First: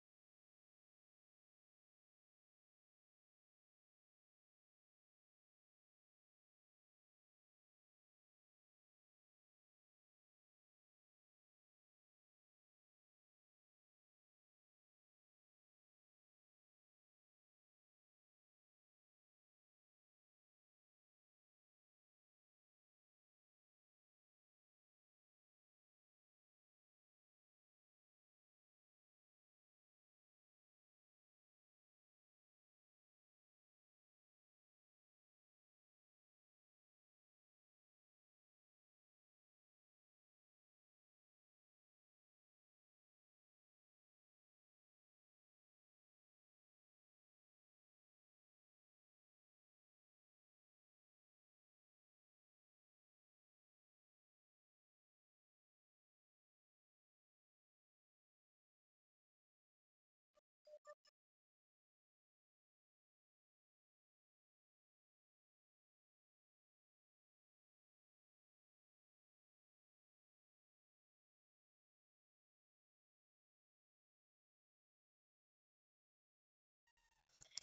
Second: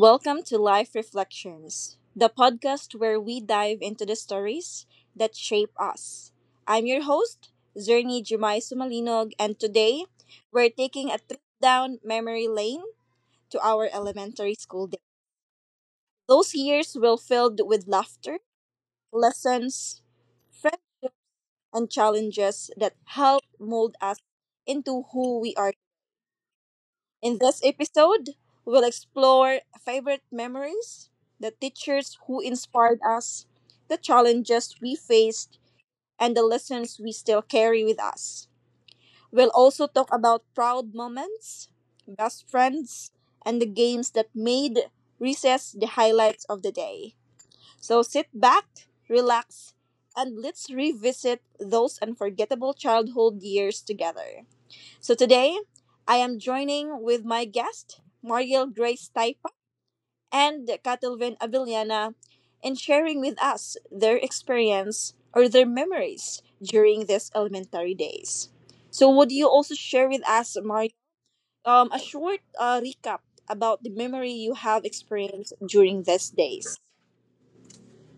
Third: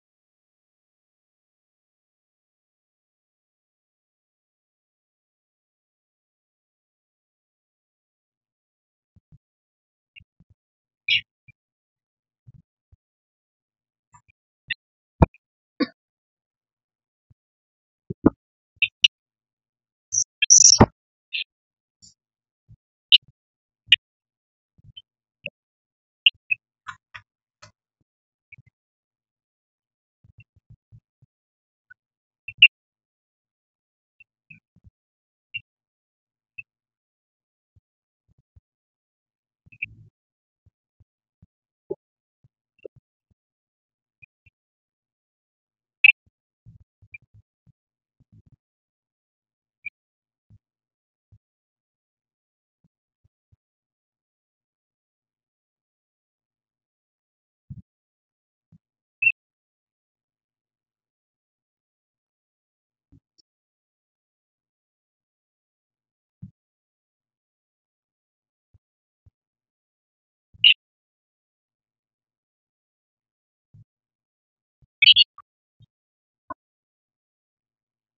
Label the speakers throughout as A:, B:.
A: welcome to Life Reflections, the podcast where we dive into the stories that shape us. I'm your host, Zernie Jumay Sumalinog, and today we're taking a trip down memory lane to our elementary school days. Those years were filled with laughter, lessons, friendship, and challenges that helped mold us into who we are. In this episode, we'll explore favorite memories, the teachers who inspired us, the challenges we faced, and the lessons we still carry with us. We'll also talk about proud moments, best friends, and the games that made recess the highlights of the day. So sit back, relax, and let's revisit those unforgettable childhood years together. So today, I am joining with my guest, Mariel Grace Taipa and Catalvin Avillana, in sharing with us their experience or their memories during these elementary days. So would you also share with us, Mariel, a short recap about the memory you have experienced during these days?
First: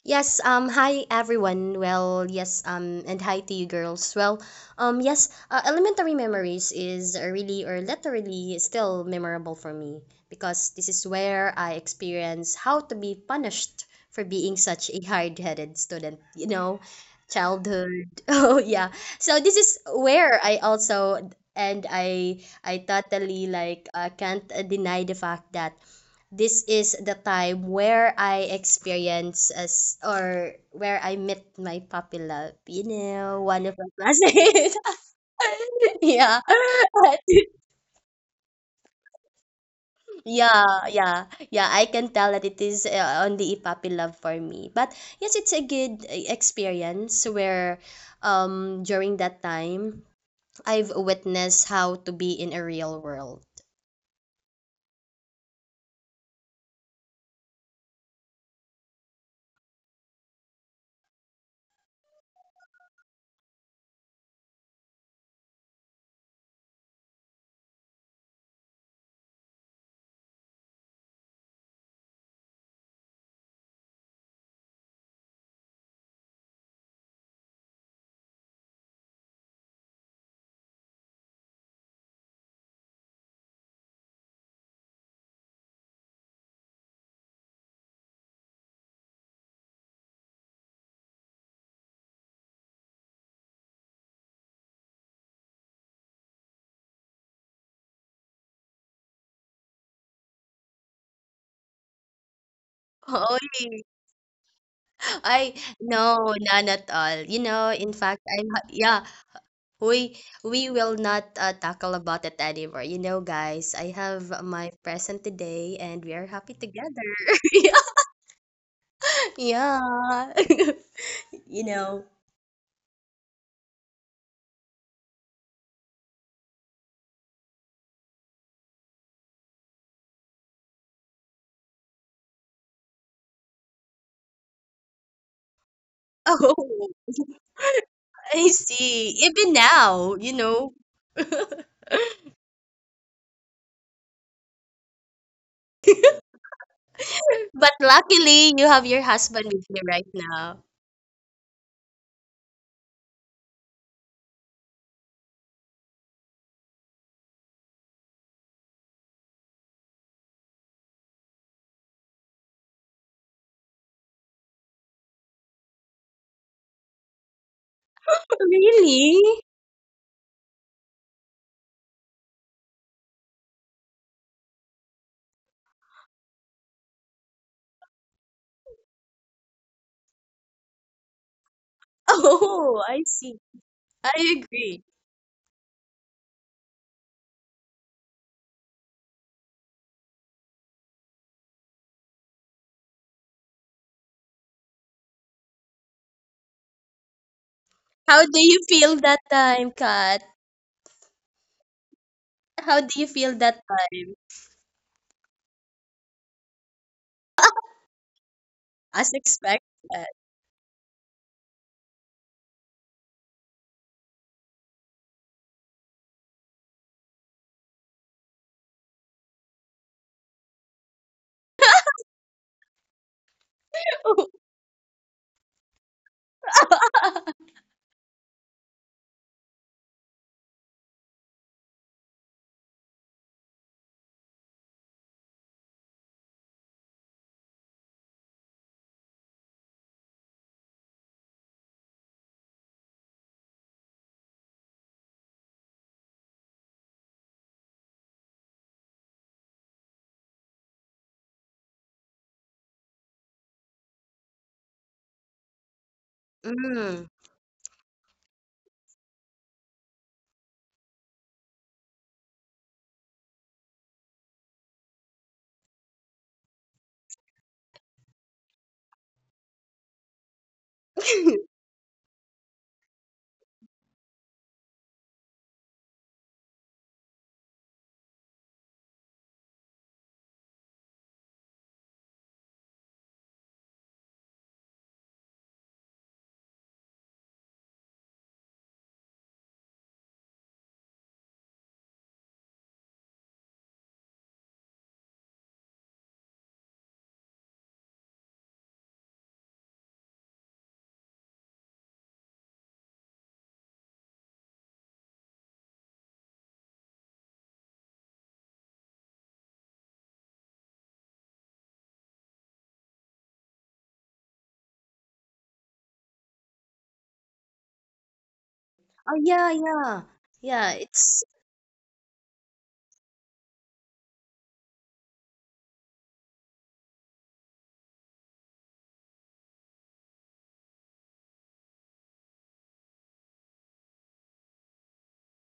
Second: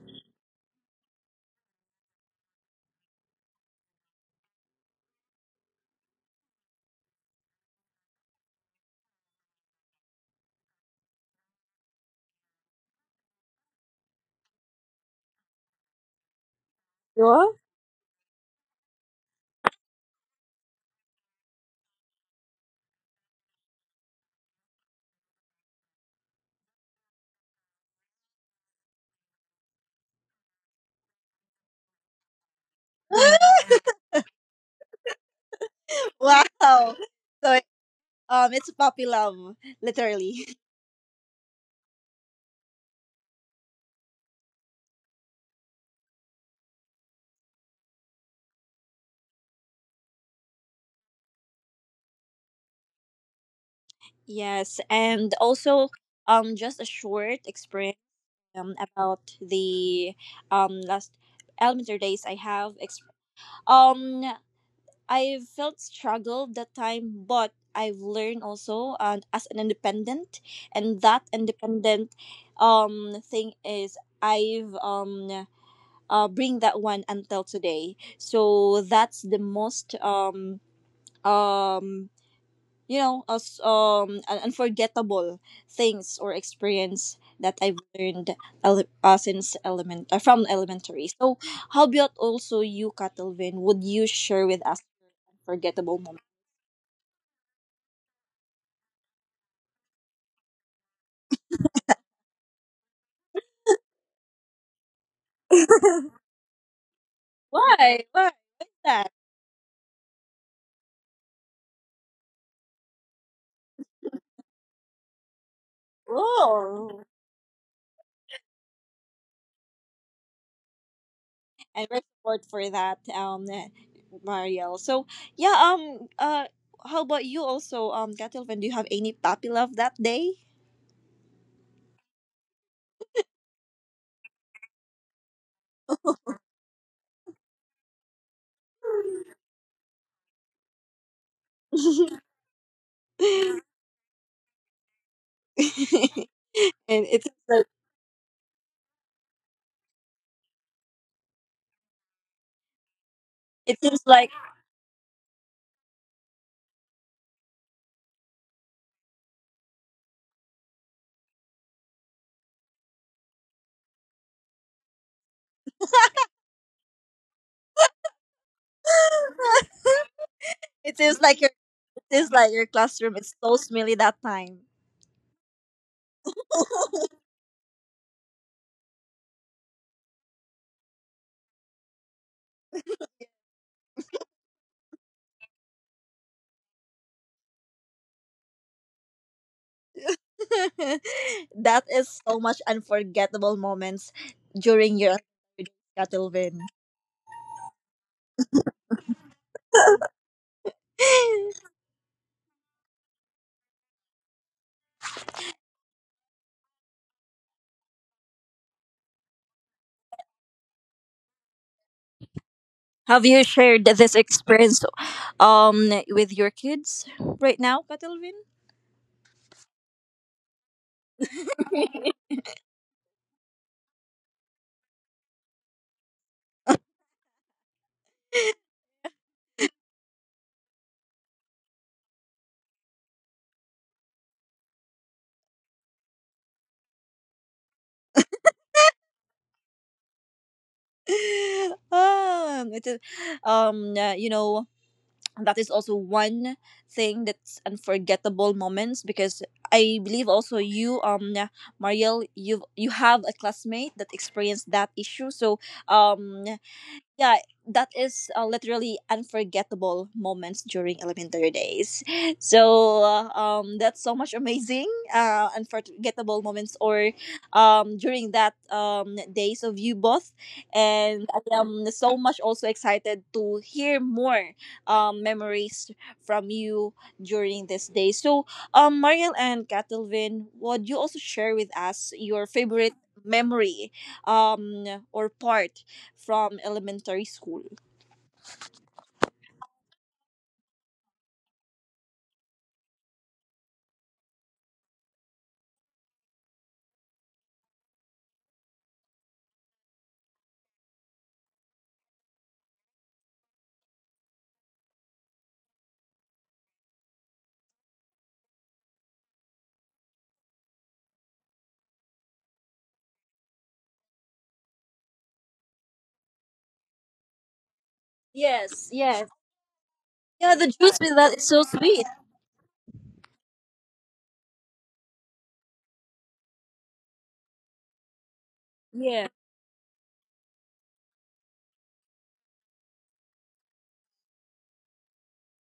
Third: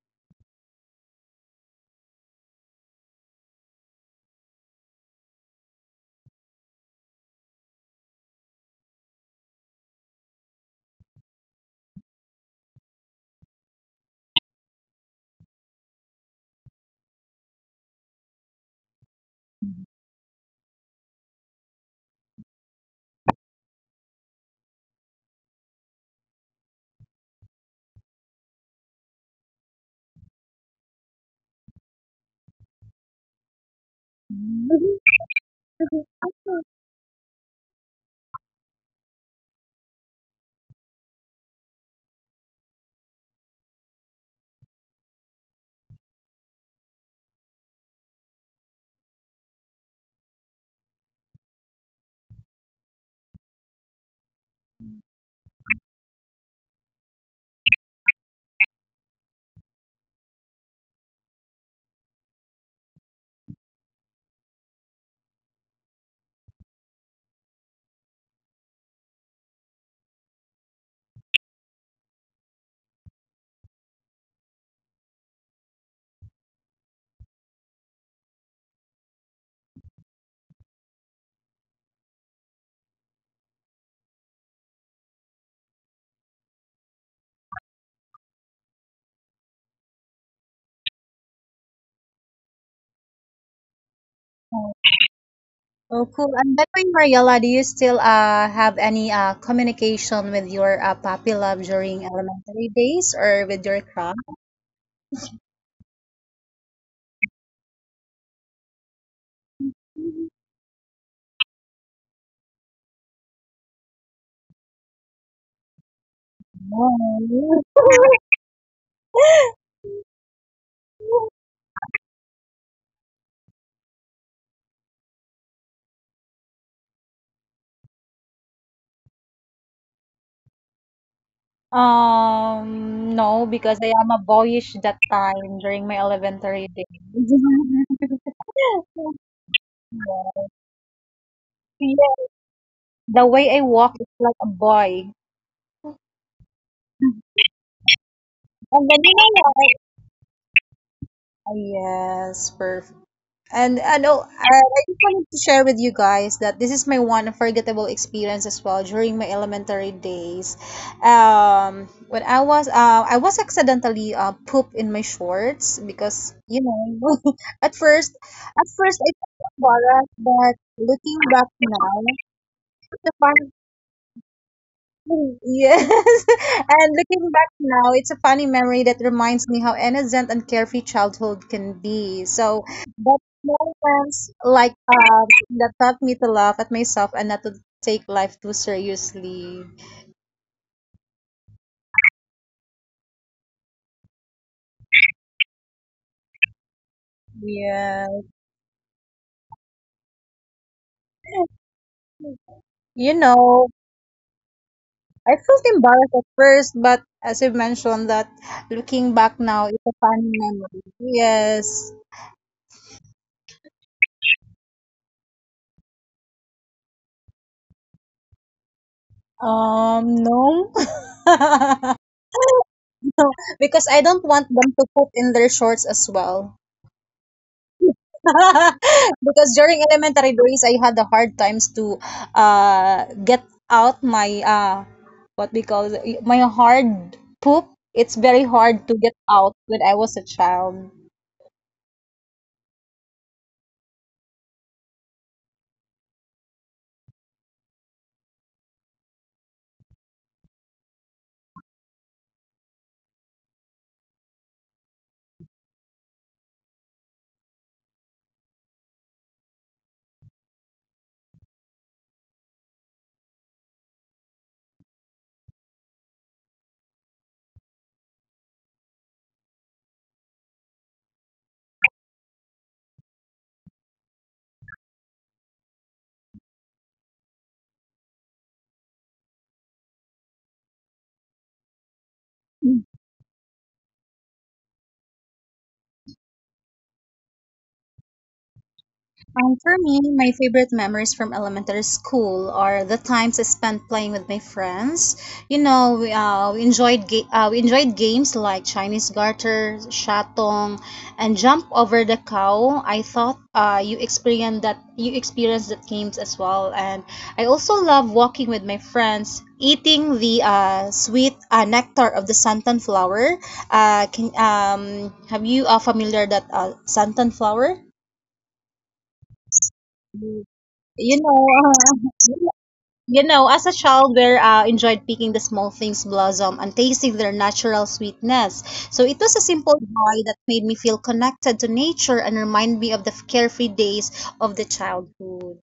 B: Yes, hi everyone. Well, yes, and hi to you girls. Well, yes, elementary memories is really or literally still memorable for me because this is where I experience how to be punished for being such a hard-headed student, you know,
A: Sure.
B: childhood. Oh, yeah. So this is where I also and I totally like can't deny the fact that this is the time where I experience as or where I met my puppy love. You know, one of my classmates. Yeah.
A: Wow! So it's puppy love, literally.
B: yeah, yeah, yeah. I can tell that it is on the puppy love for me. But yes, it's a good experience where during that time I've witnessed how to be in a real world.
A: Yes, and also just a short experience about the last elementary days I have um I felt struggle that time, but I've learned also as an independent, and that independent thing is I've bring that one until today. So that's the most um unforgettable things or experience that I've learned ele- since element from elementary. So how about also you, Catalvin? Would you share with us your unforgettable
C: Oh,
A: moment?
C: cool. And by the way, Mariella, do you still have any communication with your puppy love during elementary days
B: Oh,
C: or with your crush?
B: I no, none at all. You know, in
A: Why?
B: fact,
A: Why? Why is
B: yeah,
A: that?
B: we will not tackle about it anymore. You know, guys, I have my present today, and we are happy
A: Oh,
B: together.
C: No.
B: Yeah. You
A: and we're
B: know.
A: support for that, Mariel. So yeah, how about you also, Catalvin? Do you have any puppy love that day?
C: No, because I am a boyish that time during my
B: Oh,
C: elementary days.
B: I see. Even now, you know.
C: Yes, the way I walk is like a boy.
A: And it seems like
B: But luckily, you
C: Ang
B: have your
C: galing niya.
B: husband with you right now.
C: Yes, perfect.
A: it
C: And I
A: seems
C: know
A: like
C: I just wanted to share with you guys that this is my one unforgettable experience as well during my elementary days. When I was accidentally poop in my shorts because you know at first at first I
B: Really?
C: felt embarrassed, but
A: it seems
C: looking
A: like your
C: back now,
A: it seems like your
C: it's a
A: classroom is
C: fun.
A: so smelly that time.
C: Yes. And looking back now, it's a funny memory that reminds me how innocent and carefree childhood can be. So,
B: Oh, I
C: but
B: see.
C: moments
B: I
C: like
B: agree.
C: that taught me to laugh at myself and not to take life too seriously.
A: That is so much unforgettable moments during your, Catalvin.
C: Yeah.
B: How do you feel that time, Kat? How do you
C: You
B: feel that
C: know,
B: time?
C: I felt embarrassed at first, but as you mentioned that looking
B: As
C: back
B: expected.
C: now, it's a funny memory. Yes.
A: Have you shared this experience with your kids right now, Catalvin?
C: No. Because I don't want them to poop in their shorts as well. Because during elementary days, I had the hard times to get out my what we call it, my hard poop. It's very hard to get out when I was a child.
A: It is, um, uh, you know, that is also one thing that's unforgettable moments, because I believe also you, Mariel, you have a classmate that experienced that issue. So um
B: Mm.
A: yeah, that is literally unforgettable moments during elementary days. So that's so much amazing unforgettable moments, or during that days of you both. And I am so much also excited to hear more memories from you during this day. So Mariel and Catalvin, would you also share with us your favorite memory um or part from elementary school.
C: And for me, my favorite memories from elementary school are the times I spent playing with my friends. You know, we enjoyed we enjoyed games like Chinese garter, shatong, and jump over the cow. I thought you experienced that games as well. And I also love walking with my friends, eating the sweet nectar of the santan flower. Can have you familiar that santan flower?
A: Yes,
B: Oh,
A: yes. Yeah, the
B: yeah.
A: juice with
C: You
B: It's
A: that
C: know,
A: is so sweet.
C: uh, you know, as a child, we enjoyed picking the small things blossom and tasting their natural sweetness. So it
A: Yeah.
C: was a simple joy that made me feel connected to nature and remind me of the carefree days of the childhood.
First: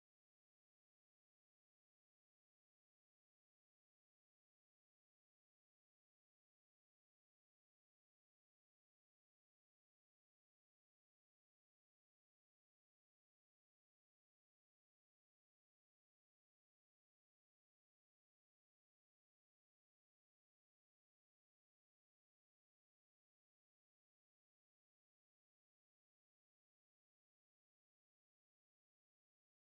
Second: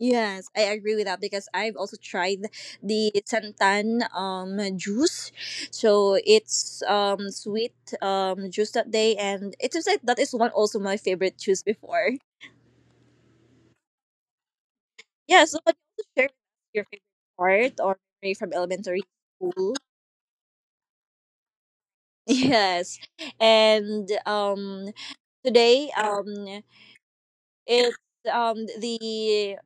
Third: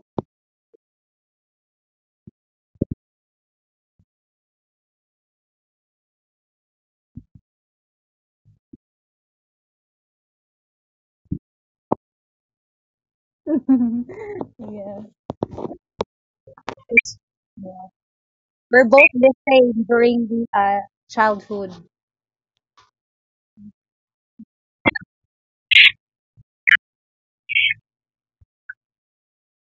A: Yes, I agree with that, because I've also tried the santan juice. So it's sweet juice that day, and it seems like that is one also my favorite juice before.
C: Yeah.
A: Yeah, so could you share your favorite
C: It's-
A: part
C: yeah.
A: or memory from
C: We're
A: elementary
C: both the
A: school?
C: same during the childhood.
A: Yes. And today it's the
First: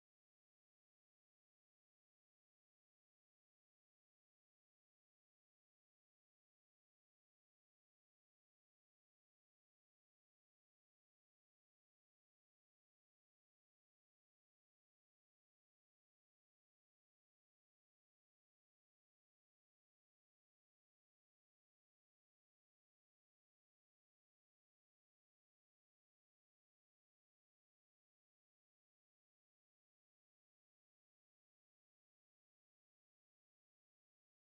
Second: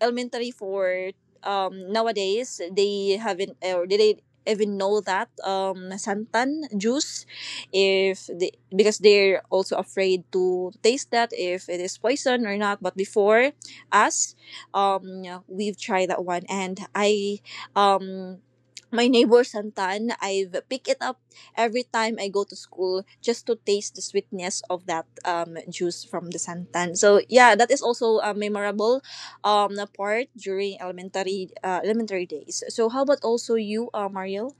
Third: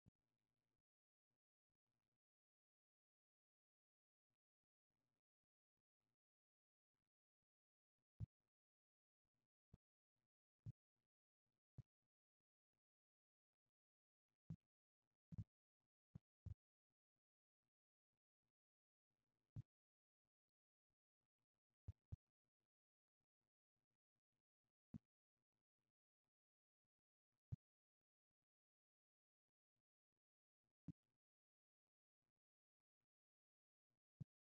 A: elementary for nowadays, they haven't or they didn't even know that santan juice, if they, because they're also afraid to taste that if it is poison or not. But before us, um we've tried that one. And I, um my neighbor santan, I've picked it up every time I go to school just to taste the sweetness of that juice from the santan. So yeah, that is also memorable apart during elementary days. So how about also you, Mariel?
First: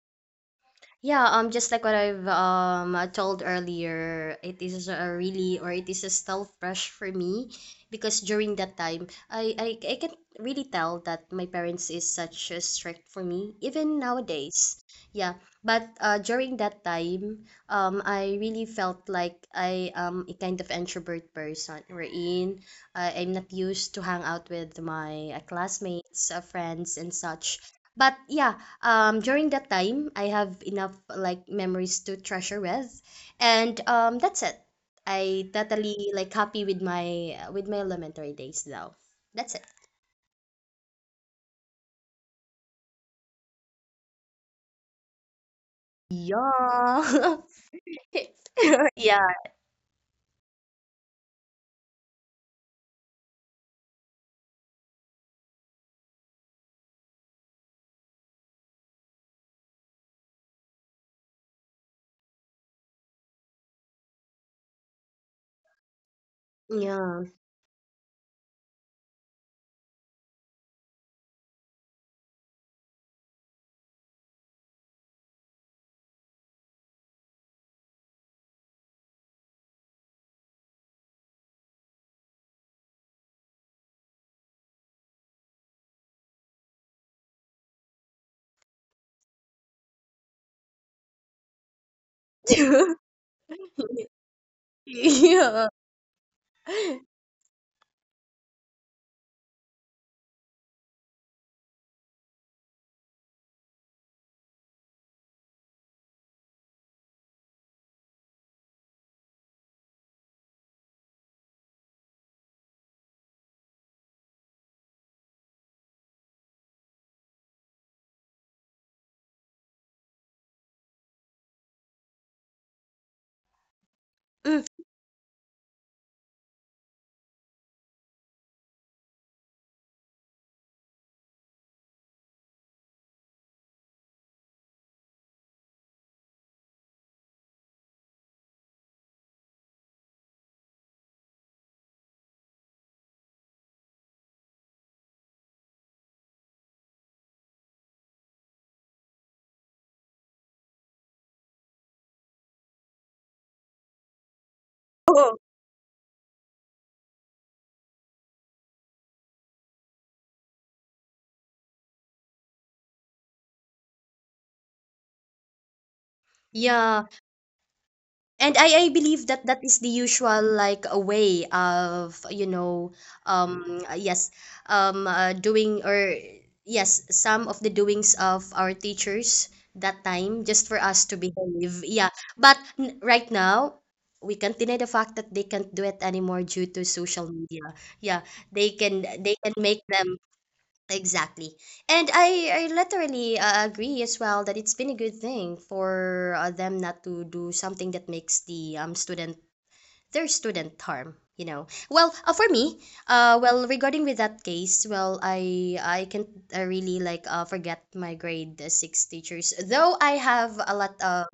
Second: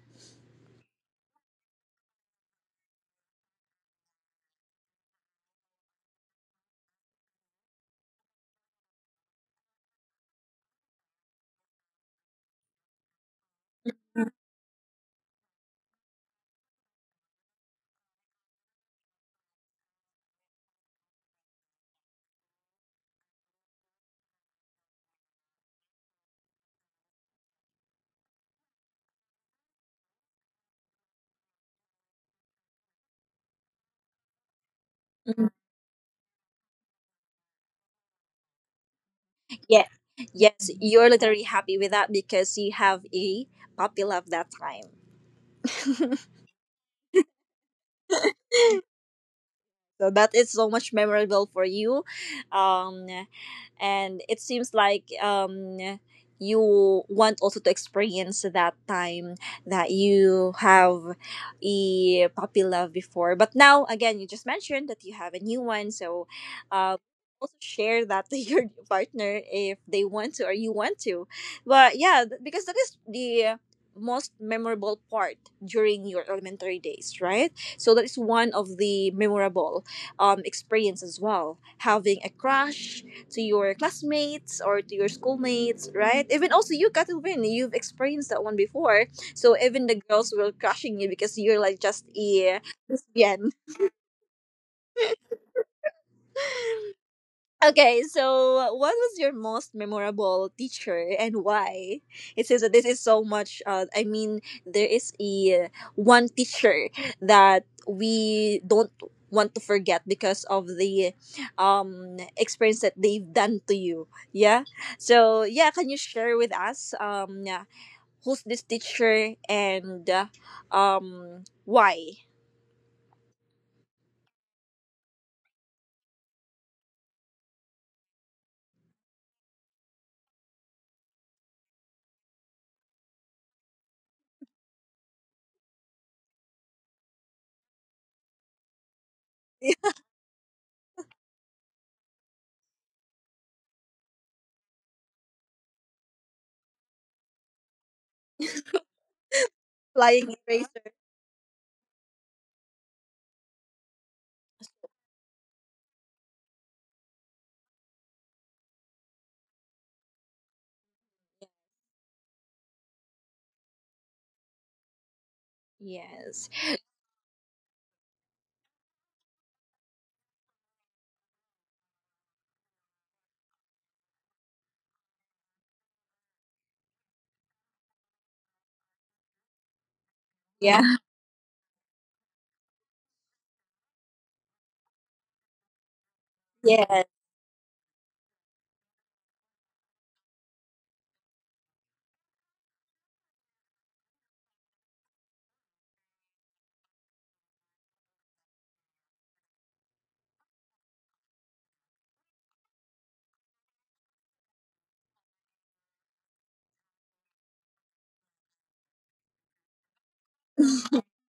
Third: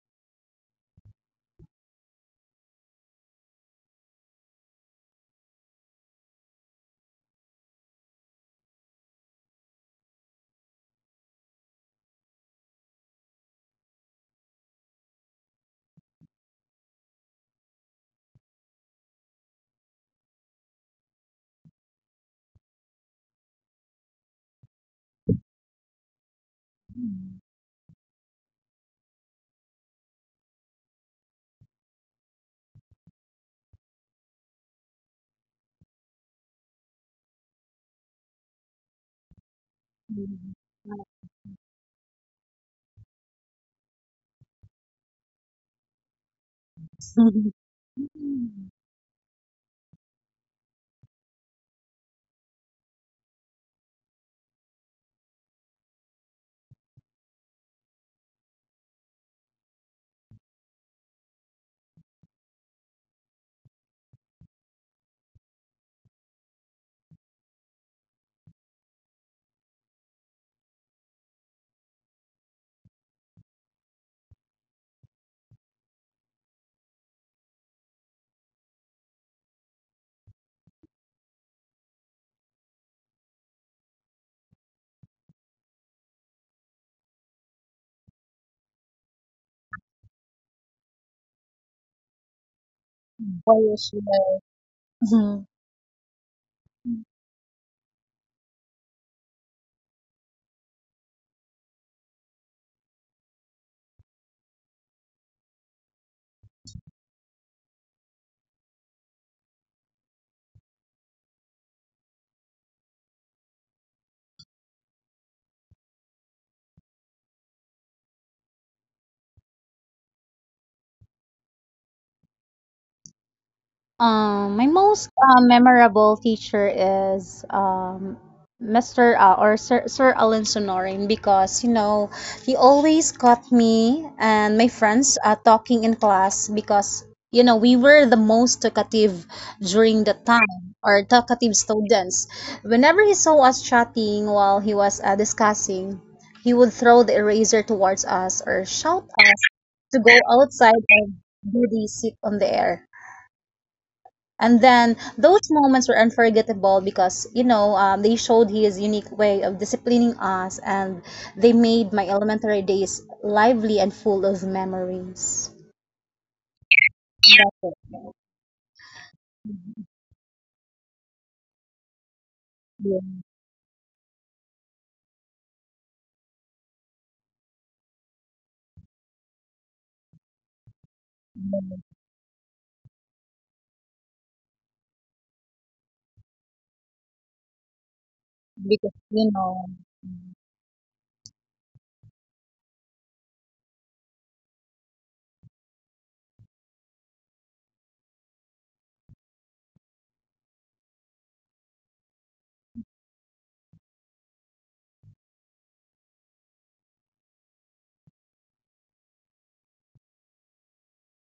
B: yeah, just like what I've told earlier, it is a really or it is a still fresh for me because during that time, I can really tell that my parents is such a strict for me even nowadays. Yeah, but during that time, I really felt like I am a kind of introvert person. Wherein I'm not used to hang out with my classmates, friends, and such. But yeah, during that time I have enough like memories to treasure with and that's it. I
A: Mhm.
B: totally like happy with my elementary days now. That's it.
A: Yeah. Yes, you're literally happy with that because you have a puppy love that time.
B: Yeah
C: Mhm.
B: yeah
A: So that is so much memorable for you. Um, and it seems like, you want also to experience that time that you have a puppy love before. But now, again, you just mentioned that you have a new one. So um,
B: yeah.
A: also share that to your partner if they want to or you want to. But yeah, because that is the most memorable part during your elementary days, right? So that is one of the memorable experience as well. Having a crush to your classmates or to your schoolmates, right? Even also you, Katuvin, you've experienced that one before. So even the girls were crushing you because you're like just a lesbian.
C: Boyish, yeah.
B: Yeah.
A: Okay, so what was your most memorable teacher, and why? It seems that this is so much. I mean, there is a one teacher that we don't want to forget because of the experience that they've done to you. Yeah. So yeah, can you share with us, yeah, who's this teacher and why?
B: Mm.
C: My most memorable teacher is Mr. Or Sir, Sir Alan Sonorin because you know he always caught me and my friends talking in class because you know we were the most talkative during the time or talkative students. Whenever he saw us chatting while he was discussing, he would throw the eraser towards us or shout us to go
A: Flying
C: outside
A: eraser.
C: and do the sit on the air, and then
B: Oh,
C: those moments were unforgettable because, you know, they showed his unique way of disciplining us, and they made my elementary days lively and full of memories.
A: Yes.
B: yeah. And I believe that that is the usual like a way of you know
C: Yeah,
B: yes doing or yes some of the doings of our teachers that time just for
A: Yeah.
B: us to behave. Yeah, but right now we can't deny the fact that they can't do it anymore due to
A: Yes.
B: social media. Yeah,
C: because you
B: they can
C: know,
B: make them. Exactly. And I literally agree as well that it's been a good thing for them not to do something that makes the student their student harm, you know. Well, for me, well, regarding with that case, well, I can really like forget my grade six teachers though I have a lot of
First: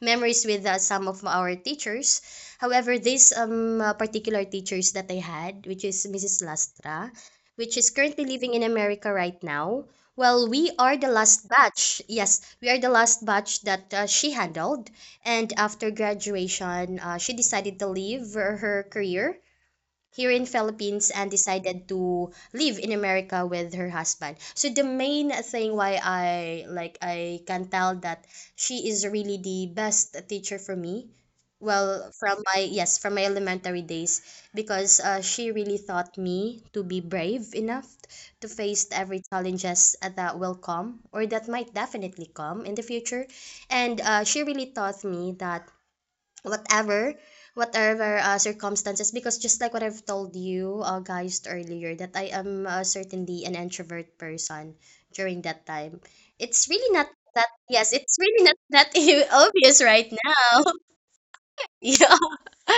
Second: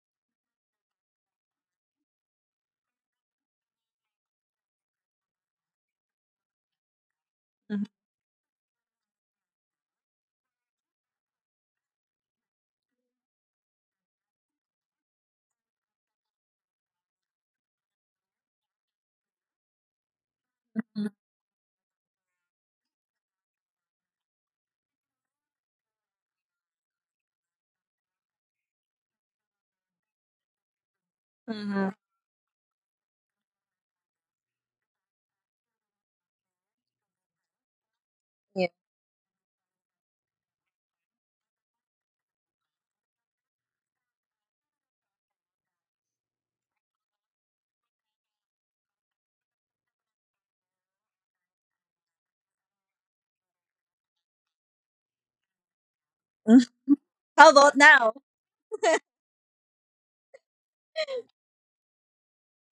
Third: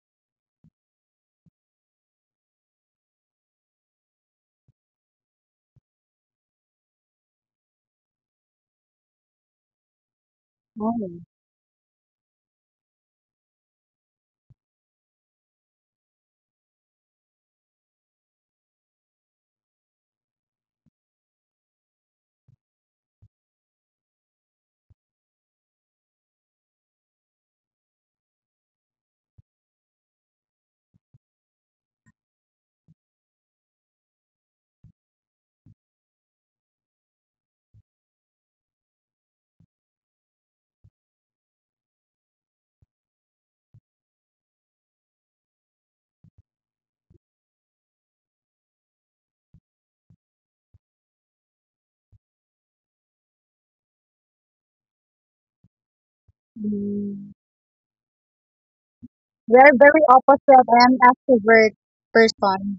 B: memories with some of our teachers. However, this particular teachers that I had, which is Mrs. Lastra, which is currently living in America right now. Well, we are the
C: oh,
B: last batch. Yes, we are the last batch that she handled, and after graduation, she decided to leave her career here in
A: Mm-hmm.
B: Philippines and decided to live in America with her husband. So the main thing why I like I can tell that she is really the best teacher for me. Well, from my yes, from my elementary days because she really taught me to be brave enough to
A: Yeah.
B: face every challenges that will come or that might definitely come in the future. And she really taught me that whatever whatever circumstances, because just like what I've told you guys earlier that I am certainly an introvert person during that time. It's really not
C: mm,
B: that
A: How about
B: yes
A: now?
B: it's really not that
C: we are
B: obvious
C: very
B: right now.
C: opposite. I am extrovert
B: Yeah.
C: person.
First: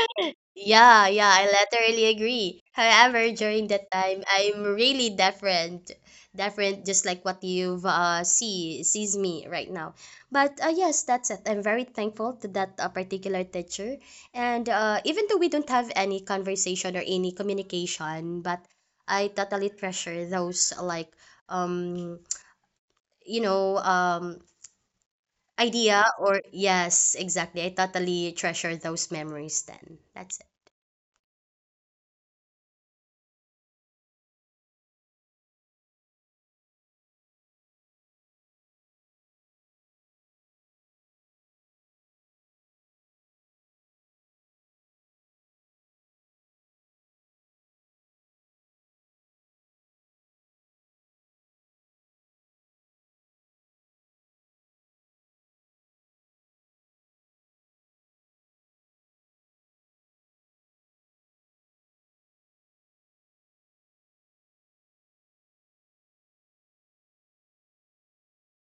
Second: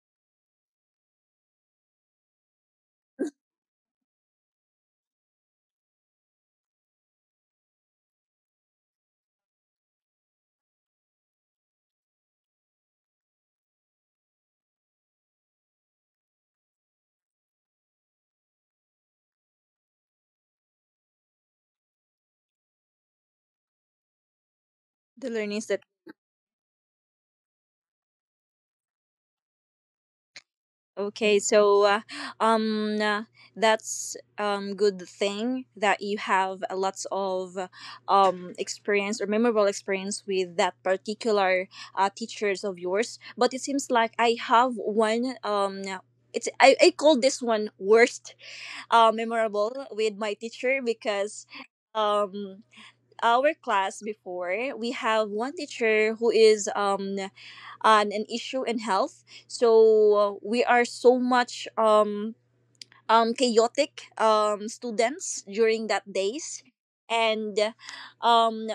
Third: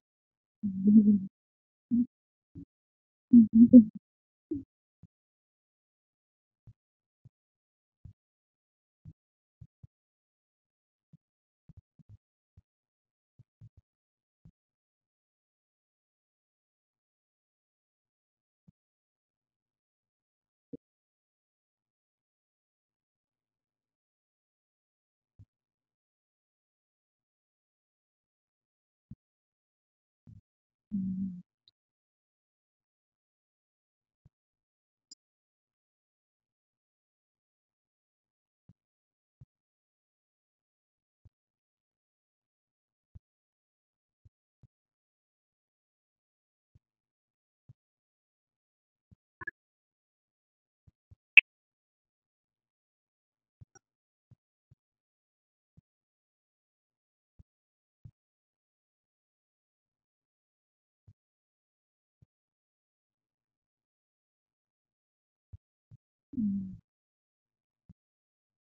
B: Yeah, I literally agree. However, during that time, I'm really different. Different, just like what you've see sees me right now. But yes, that's it. I'm very thankful to that particular teacher. And even though we don't have any conversation or any communication, but I totally treasure those like um you know um
A: The learning step.
B: idea or yes, exactly. I totally treasure those memories then. That's
A: Okay, so um, uh, that's good thing that you have a lots of experience or memorable experience with that particular teachers of yours. But it seems like I have one. I call this one worst, memorable with my teacher. Because um our class before, we have one teacher who is on an issue in health. So we are so much chaotic students during that days. and um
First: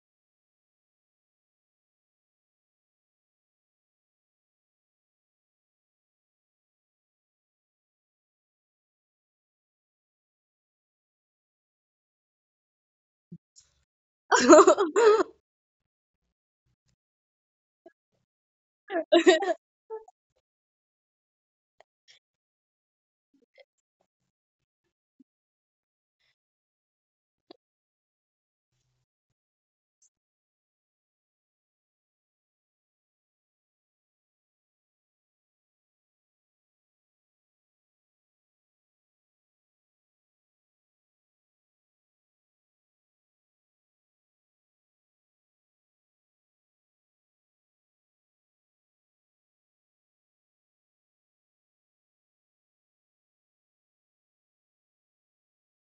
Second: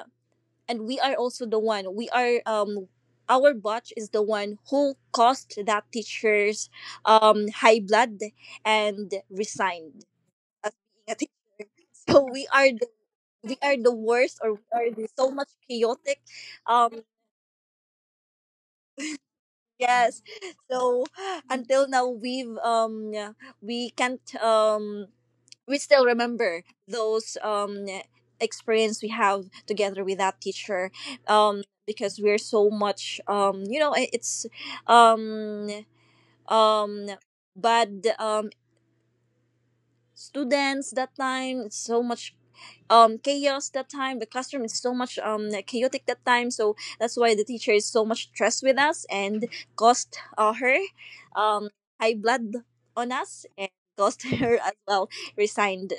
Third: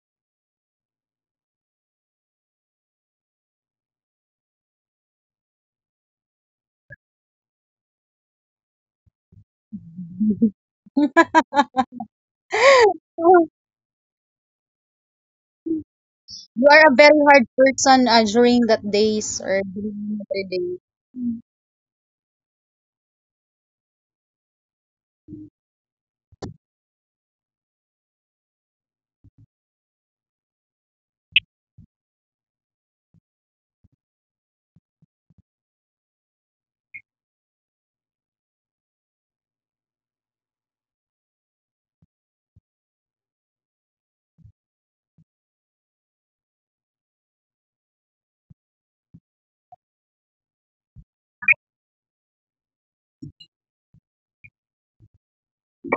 A: and we are also the one. We are um our batch is the one who caused that teacher's high blood and resigned as being a teacher. So we are the
C: You
A: we are the worst, or
B: it.
A: so much chaotic,
C: are a
A: um
C: very hard person during that days or
A: yes.
C: during the
A: So until now, we've yeah, we can't, we still remember those experience we have together with that teacher, because we're so much, it's um um bad students that time. So much chaos that time. The classroom is so much chaotic that time. So that's why the teacher is so much stressed with us and caused, her um high blood on us, and caused her as well resigned.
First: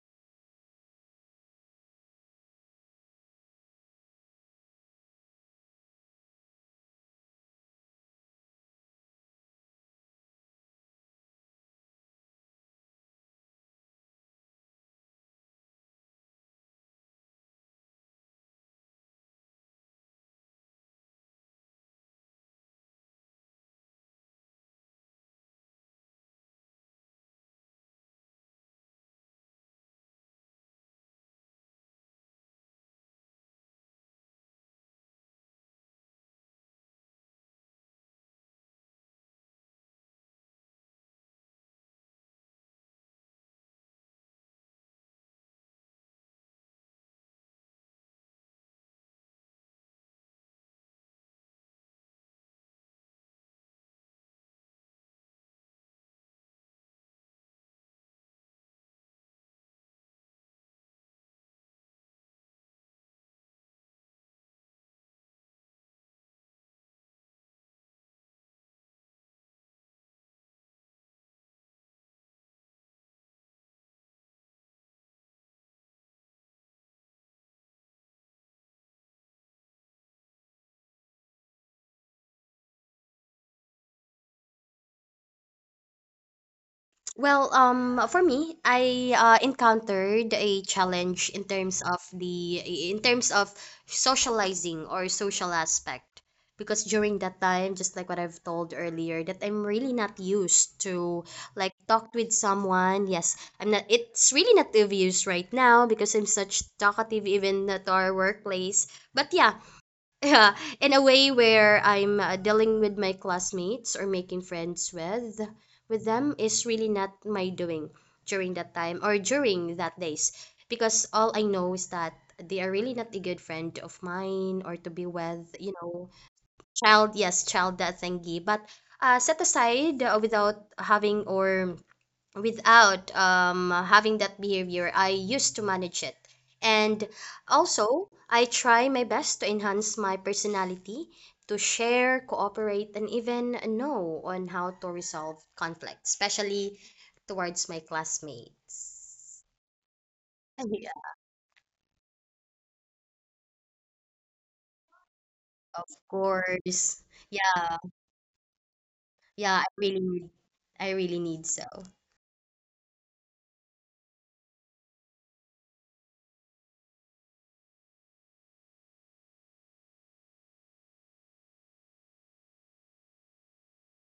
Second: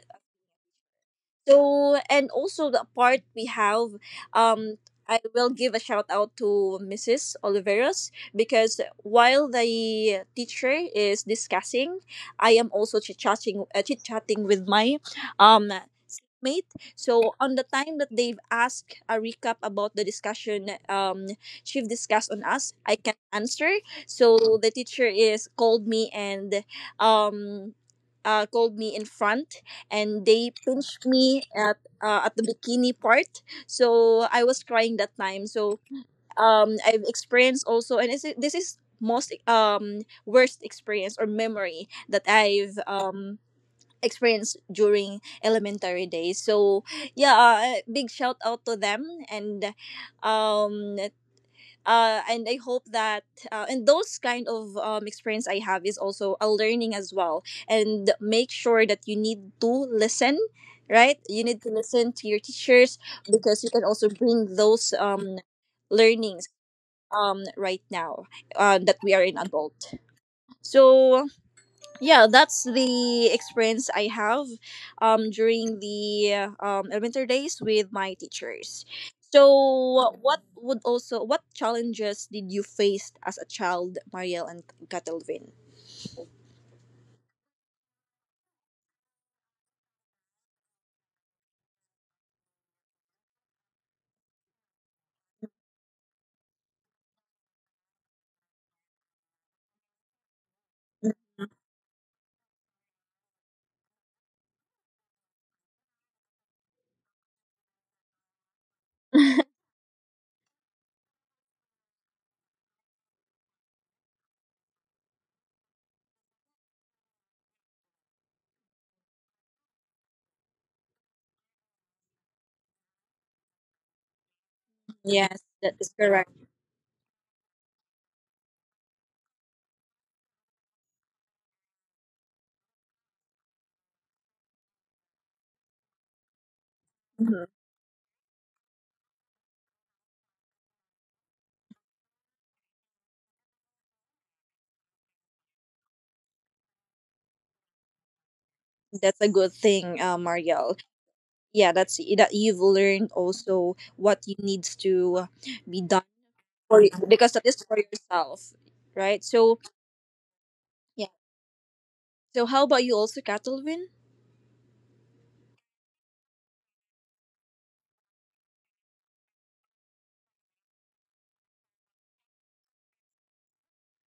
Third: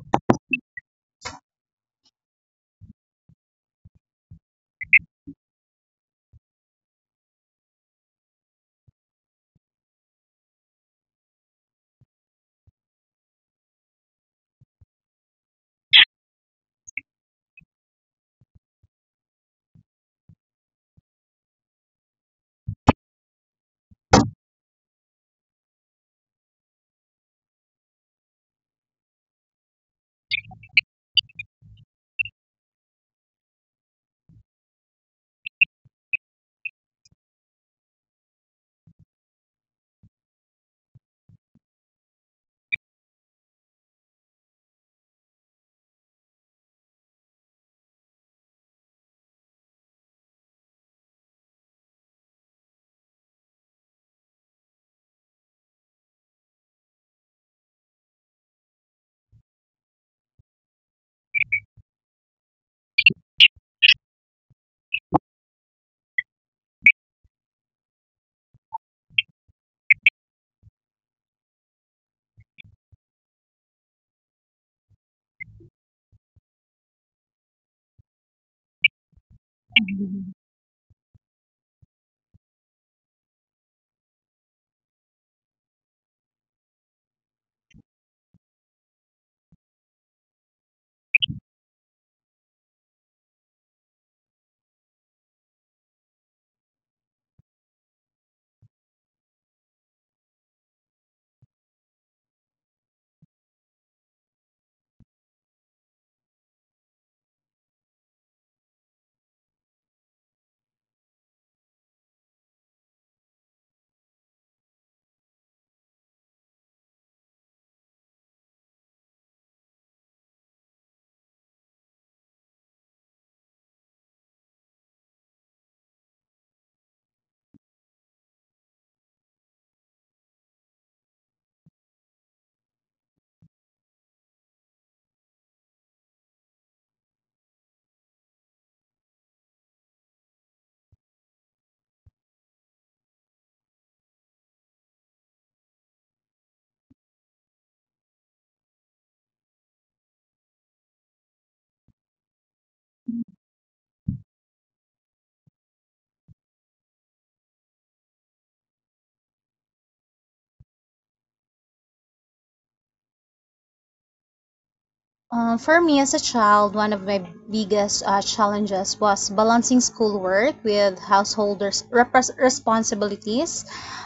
A: So, and also the part we have, um I will give a shout out to Mrs. Oliveros, because while the teacher is discussing, I am also chit chatting with my um mate. So on the time that they've asked a recap about the discussion, chief discussed on us, I can answer. So the teacher is called me, and um called me in front, and they pinched me at, at the bikini part, so I was crying that time. So I've experienced also, this is most worst experience or memory that I've experienced during elementary days. So yeah, big shout out to them. And um uh and I hope that, and those kind of, experience I have is also a learning as well. And make sure that you need to listen. Right, you need to listen to your teachers, because you can also bring those learnings right now, that we are in adult. So yeah, that's the experience I have, during the elementary days with my teachers. So
C: days.
A: what would also what challenges did you face as a child, Marielle and Catalvin?
B: Well, for me, I encountered a challenge in terms of the in terms of socializing or social aspect because during that time, just like what I've told earlier, that I'm really not used
A: Mm-hmm.
B: to like talk with someone. Yes, I'm not. It's really not obvious right now because I'm such talkative even at our workplace. But yeah, yeah, in a way where I'm dealing with my classmates or making friends with them is really not my doing during that time or during that days because all I know is that they are really not a good friend of mine or to be
A: Yes,
B: with, you
A: that is
B: know,
A: correct.
B: child, yes, child that thingy. But set aside without having or without having that behavior, I used to manage it. And
A: Mhm.
B: also, I try my best to enhance my personality, to share, cooperate, and even know on how to resolve conflict, especially towards my
A: That's a
B: classmates.
A: good thing, Marielle.
B: Yeah,
A: Yeah, that's that you've learned also what you needs to be
B: of
A: done for you,
B: course.
A: because that
B: Yeah,
A: is for yourself, right?
B: yeah,
A: So
B: I really need, I
A: yeah.
B: really need so.
A: So how about you also, Catalwin?
C: For me as a child, one of my biggest challenges was balancing schoolwork with householders' repres responsibilities.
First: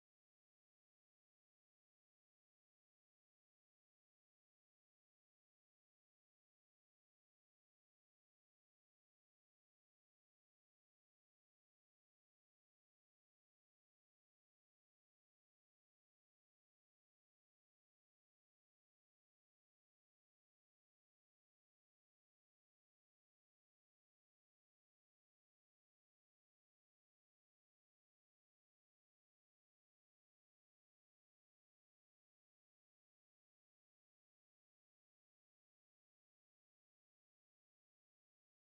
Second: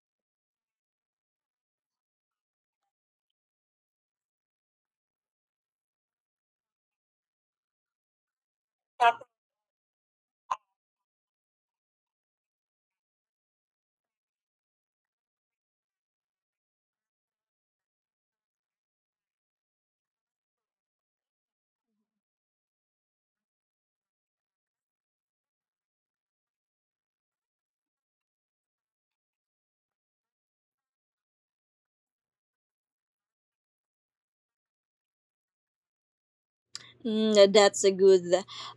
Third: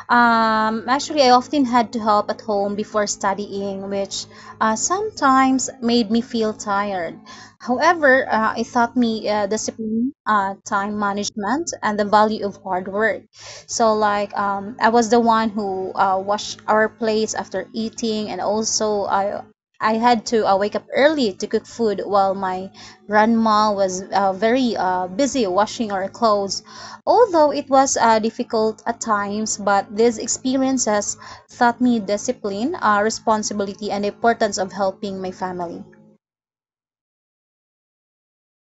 C: Actually, I often had to help at home before studying, which sometimes made me feel tired. However, it taught me discipline, time management, and the value of hard work. So, like, I was the one who washed our plates after eating, and also I had to wake up early to cook food while my grandma was very busy washing our clothes. Although it was difficult at times, but these experiences taught me discipline, responsibility, and the importance of helping my family.
A: Mm, that's a good,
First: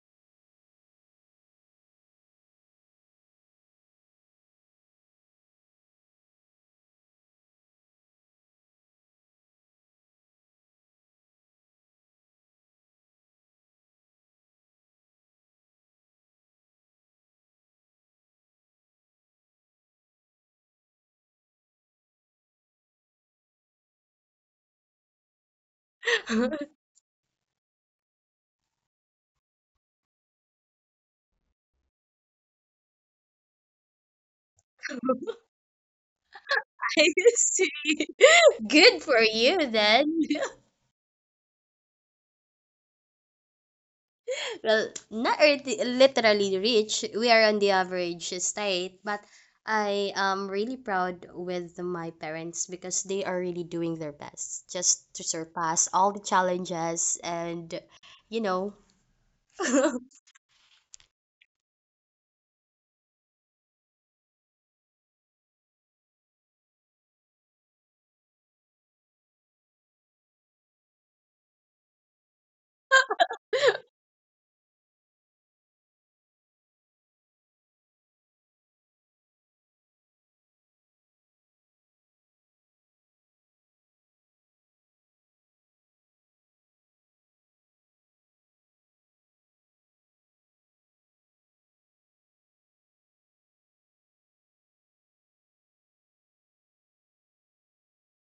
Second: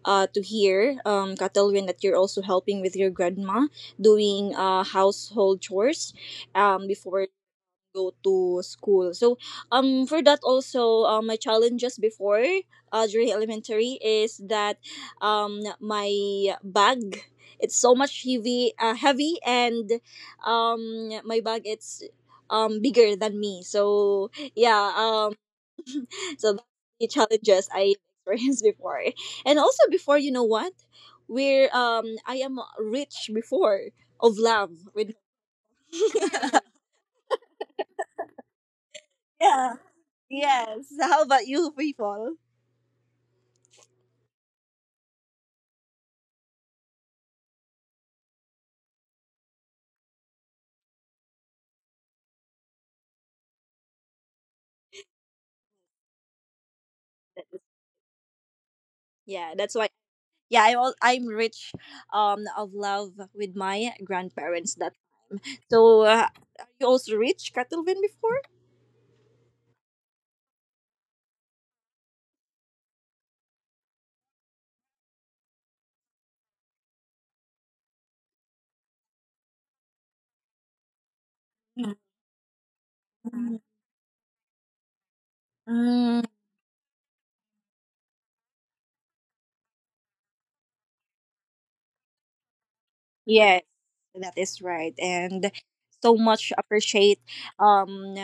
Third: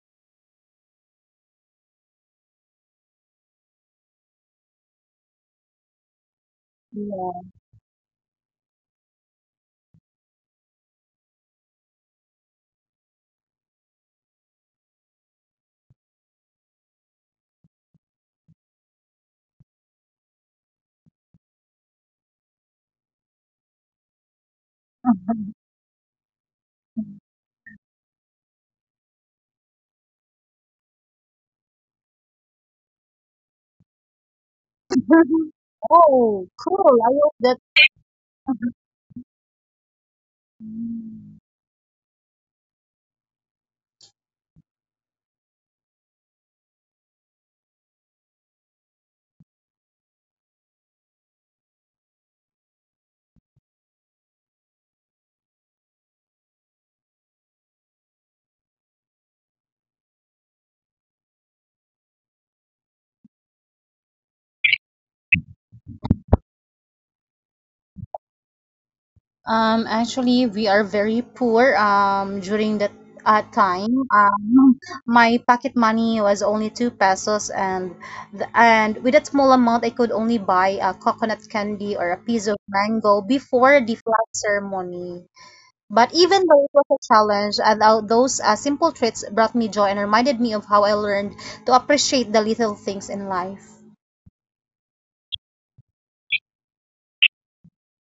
A: to hear, Catalwin, that you're also helping with your grandma doing, household chores, before
C: Yeah.
A: go to school. So for that also, my challenges before, during elementary is that my bag, it's so much heavy and um my bag, it's bigger than me. So yeah, so that's the challenges I experienced before. And also before, you know what, where I am rich before of love with
C: Oh.
B: I see. Good for you
A: yeah,
B: then.
A: yes. How about you people?
B: Well, not really, literally rich. We are on the average state, but I am really proud with my parents because they are really doing their best just to surpass all the challenges
A: That is-
B: and you know.
A: yeah, that's why. Yeah, I'm rich of love with my grandparents, that. So, are you also rich, Catalvin, before?
C: Actually, we are very poor during that time. My pocket money was only two pesos, and with that small amount, I could only buy a coconut
A: Mm,
C: candy or a piece of mango before the flag ceremony. But
A: mm,
C: even though it was a challenge, and those simple treats brought me joy and reminded me of how I learned to appreciate the little things in
A: yes,
C: life.
A: that is right, and so much appreciate. Um,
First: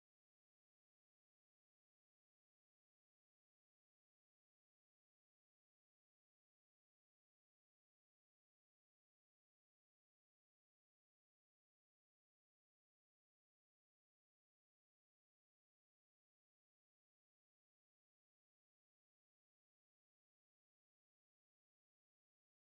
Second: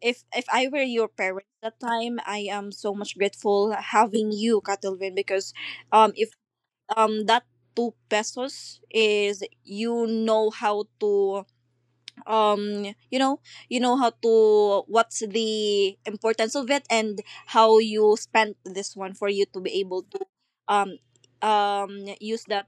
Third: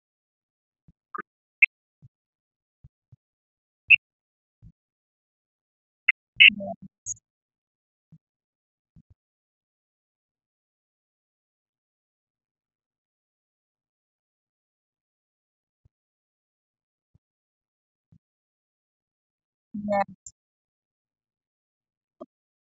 A: if I were your parents that time, I am so much grateful having you, Catalvin, because if that two pesos is, how to, um you know how to, what's the importance of it, and how you spend this one for you to be
C: Yeah,
A: able to um use that,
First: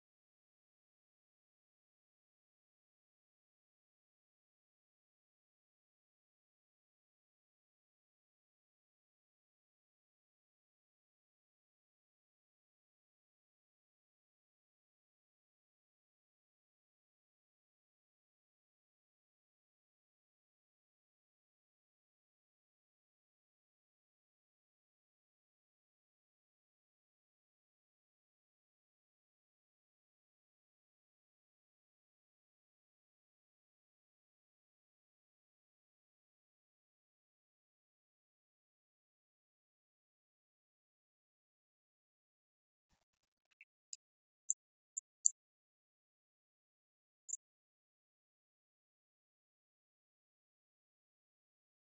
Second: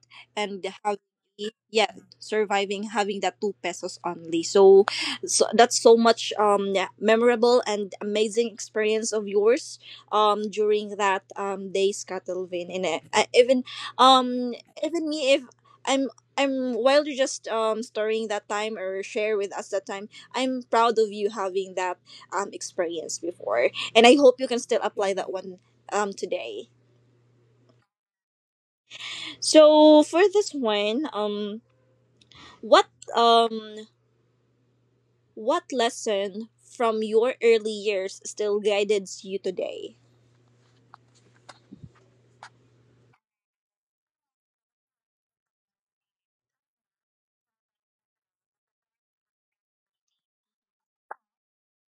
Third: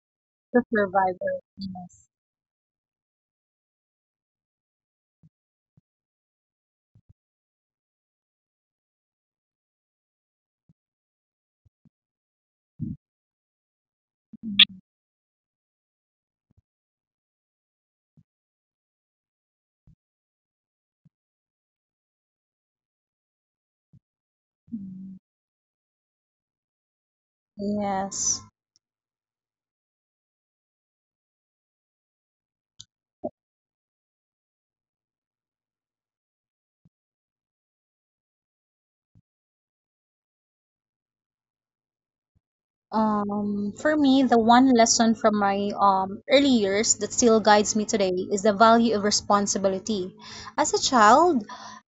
C: the
A: and how
C: survivor.
A: yeah,
C: Yes.
A: surviving having that two pesos only. So that's so much, yeah, memorable and amazing experience of yours, during that days, Catalvin. And um even me, if I'm I'm while you're just storing that time or share with us that time, I'm proud of you having that experience before. And I hope you can still apply that one today.
C: Yes.
A: So for this one, what um what lesson from your early years still guides you today?
C: For me, the one lesson from my early years that still guides me today is the value of responsibility. As a child,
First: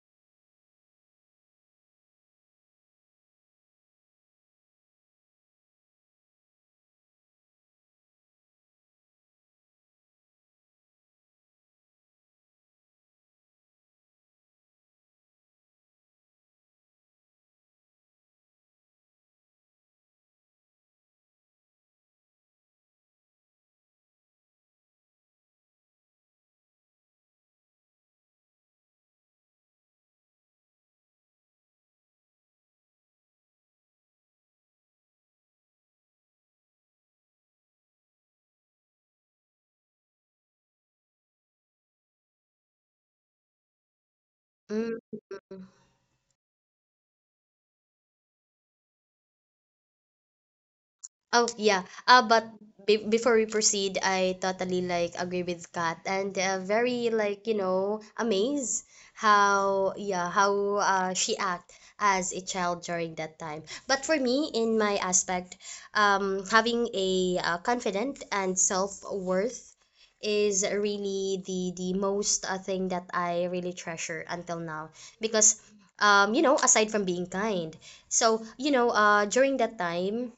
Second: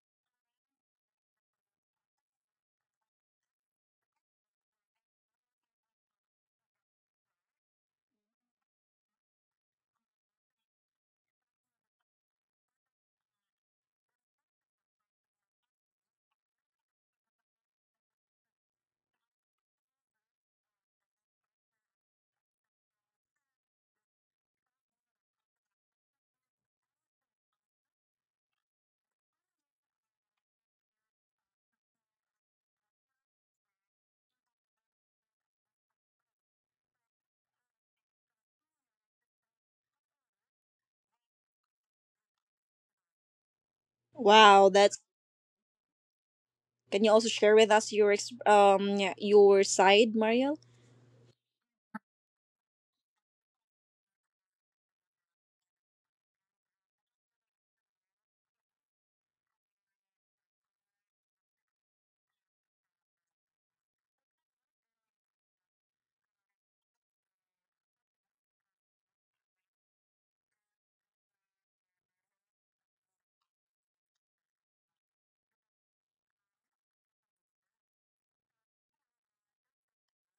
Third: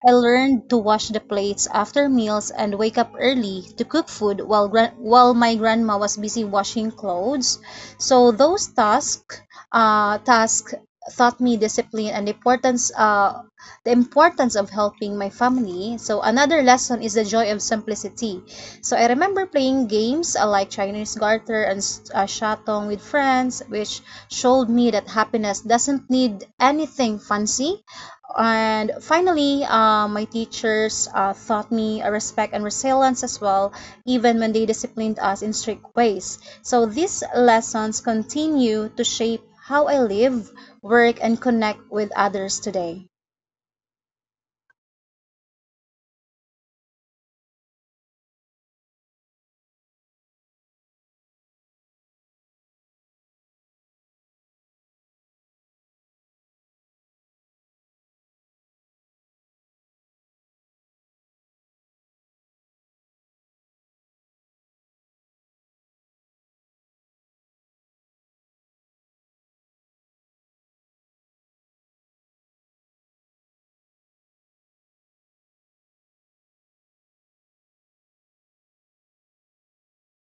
C: I learned to wash the plates after meals and wake up early to cook food while while my grandma was busy washing clothes. So those tasks, tasks taught me discipline and importance the importance of helping my family. So another lesson is the joy of simplicity. So I remember playing games like Chinese Garter and Shatong with friends, which showed me that happiness doesn't need anything fancy. And finally, my teachers taught me respect and resilience as well, even when they disciplined us in strict ways. So these lessons continue to shape how I live, work, and connect with others today.
A: Wow, that's Can you also share with us your your side, Mariel?
B: Oh yeah, but be before we proceed, I totally like agree with Kat and very like you know amazed how yeah how she act as a child during that time. But for me, in my aspect, having a confident and self worth is really the most thing that I really treasure until now because you know aside from being kind, so you know during that time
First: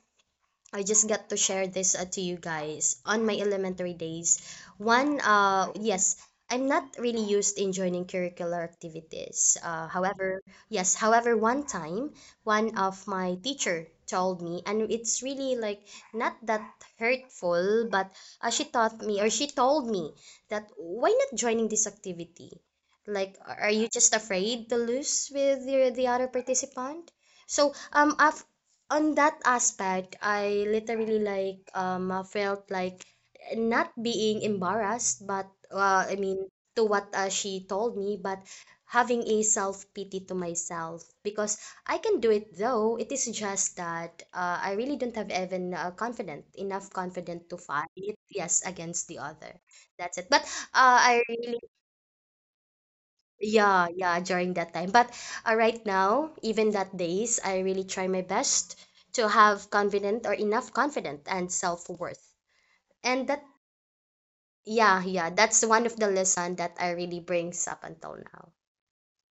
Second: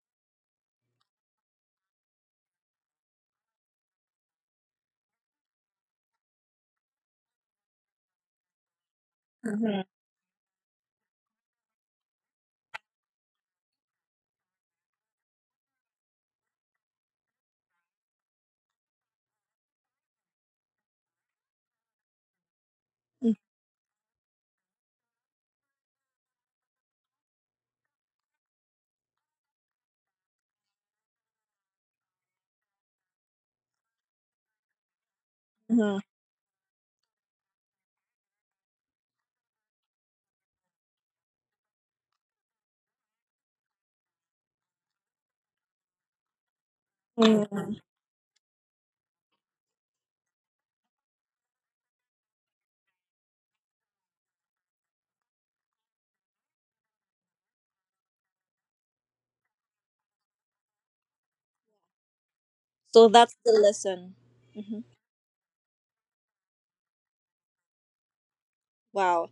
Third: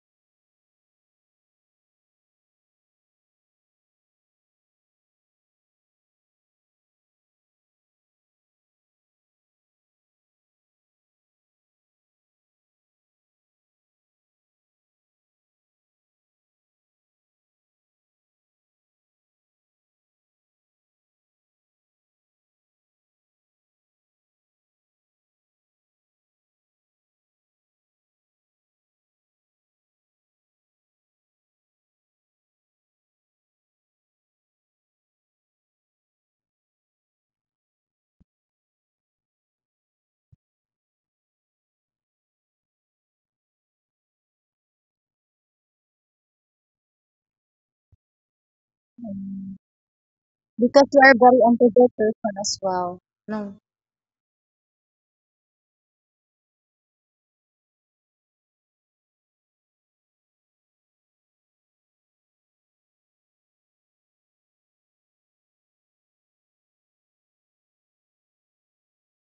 B: I just got to share this to you guys on my elementary days. One, yes, I'm not really used in joining curricular activities.
A: Mhm.
B: However, yes, however, one time, one of my teacher told me, and it's really like not that hurtful, but she taught me or she told me that why not joining this activity? Like, are you just afraid to lose with the other participant? So, af on that aspect, I literally like felt like not being embarrassed, but
A: Mhm.
B: I mean to what she told me, but having a self pity to myself because I can do it though. It is just that I really don't have even confident enough confident to
A: Mm.
B: fight yes against the other.
C: Mm.
B: That's it. But
C: Because you are a
B: I
C: very
B: really
C: empathetic person as well. No.
B: yeah, during that time. But right now, even that days, I really try my best to have confident or enough confident and self-worth.
A: So
B: And
A: that's
B: that,
A: the lesson. hmm
B: yeah, that's one of the lesson that I really brings up until now.
A: Wow.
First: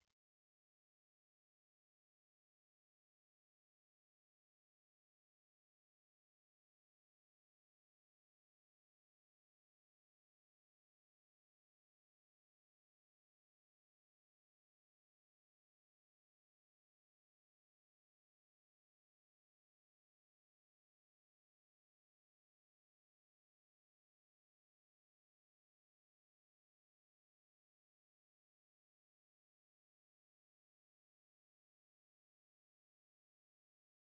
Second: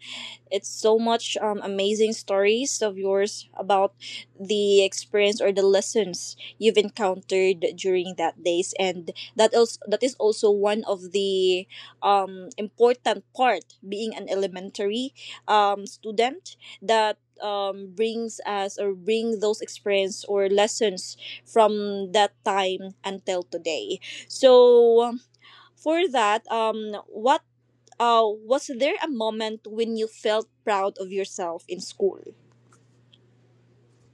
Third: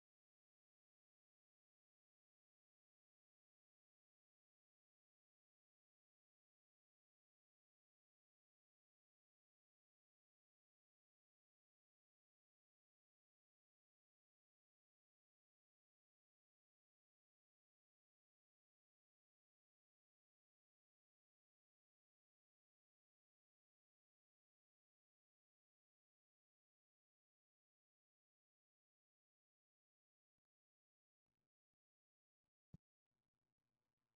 A: It's so much amazing stories of yours about the experience or the lessons you've encountered during that days, and that is also one of the important part being an elementary student that brings us or bring those experience or lessons from that time until today. So for that, what was there a moment when you felt proud of yourself in school?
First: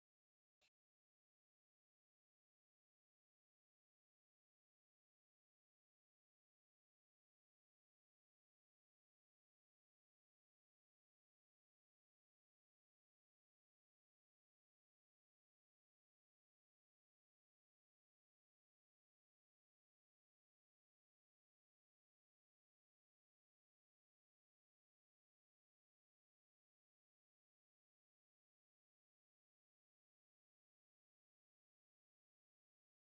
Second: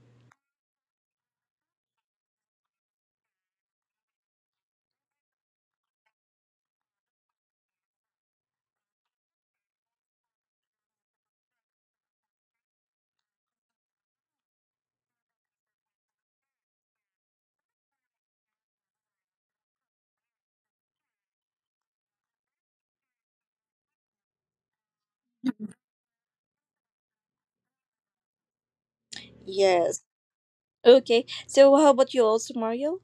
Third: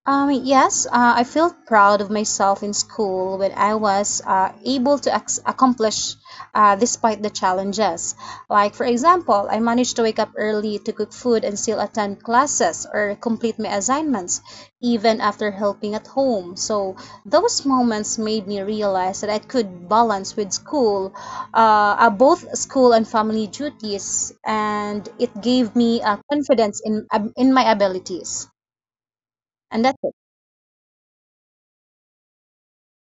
C: Yes, I feel proud of myself in school when I was able to accomplish despite the challenges. Like, for example, I managed to wake up early to cook food and still attend classes or complete my assignments, even after helping at home. So, those moments made me realize that I could balance with school, both school and family duties, and it gave me confidence in my abilities. And that's
A: Yes. Okay. So how about you also, Mario?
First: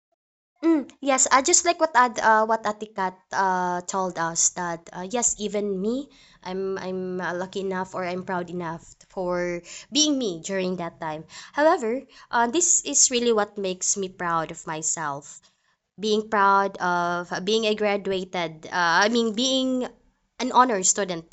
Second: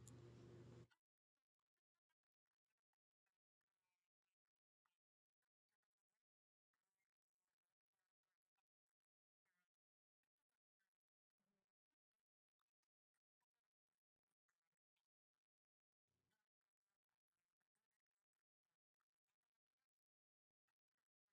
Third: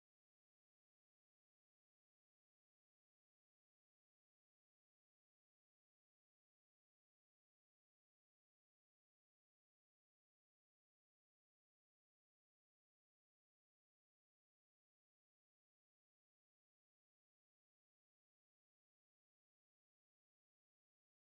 B: Mm, yes, just like what what Atikat told us that yes, even me, I'm lucky enough or I'm proud enough for being me during that time. However, this is really what makes me proud of myself being proud of I mean, being an honor student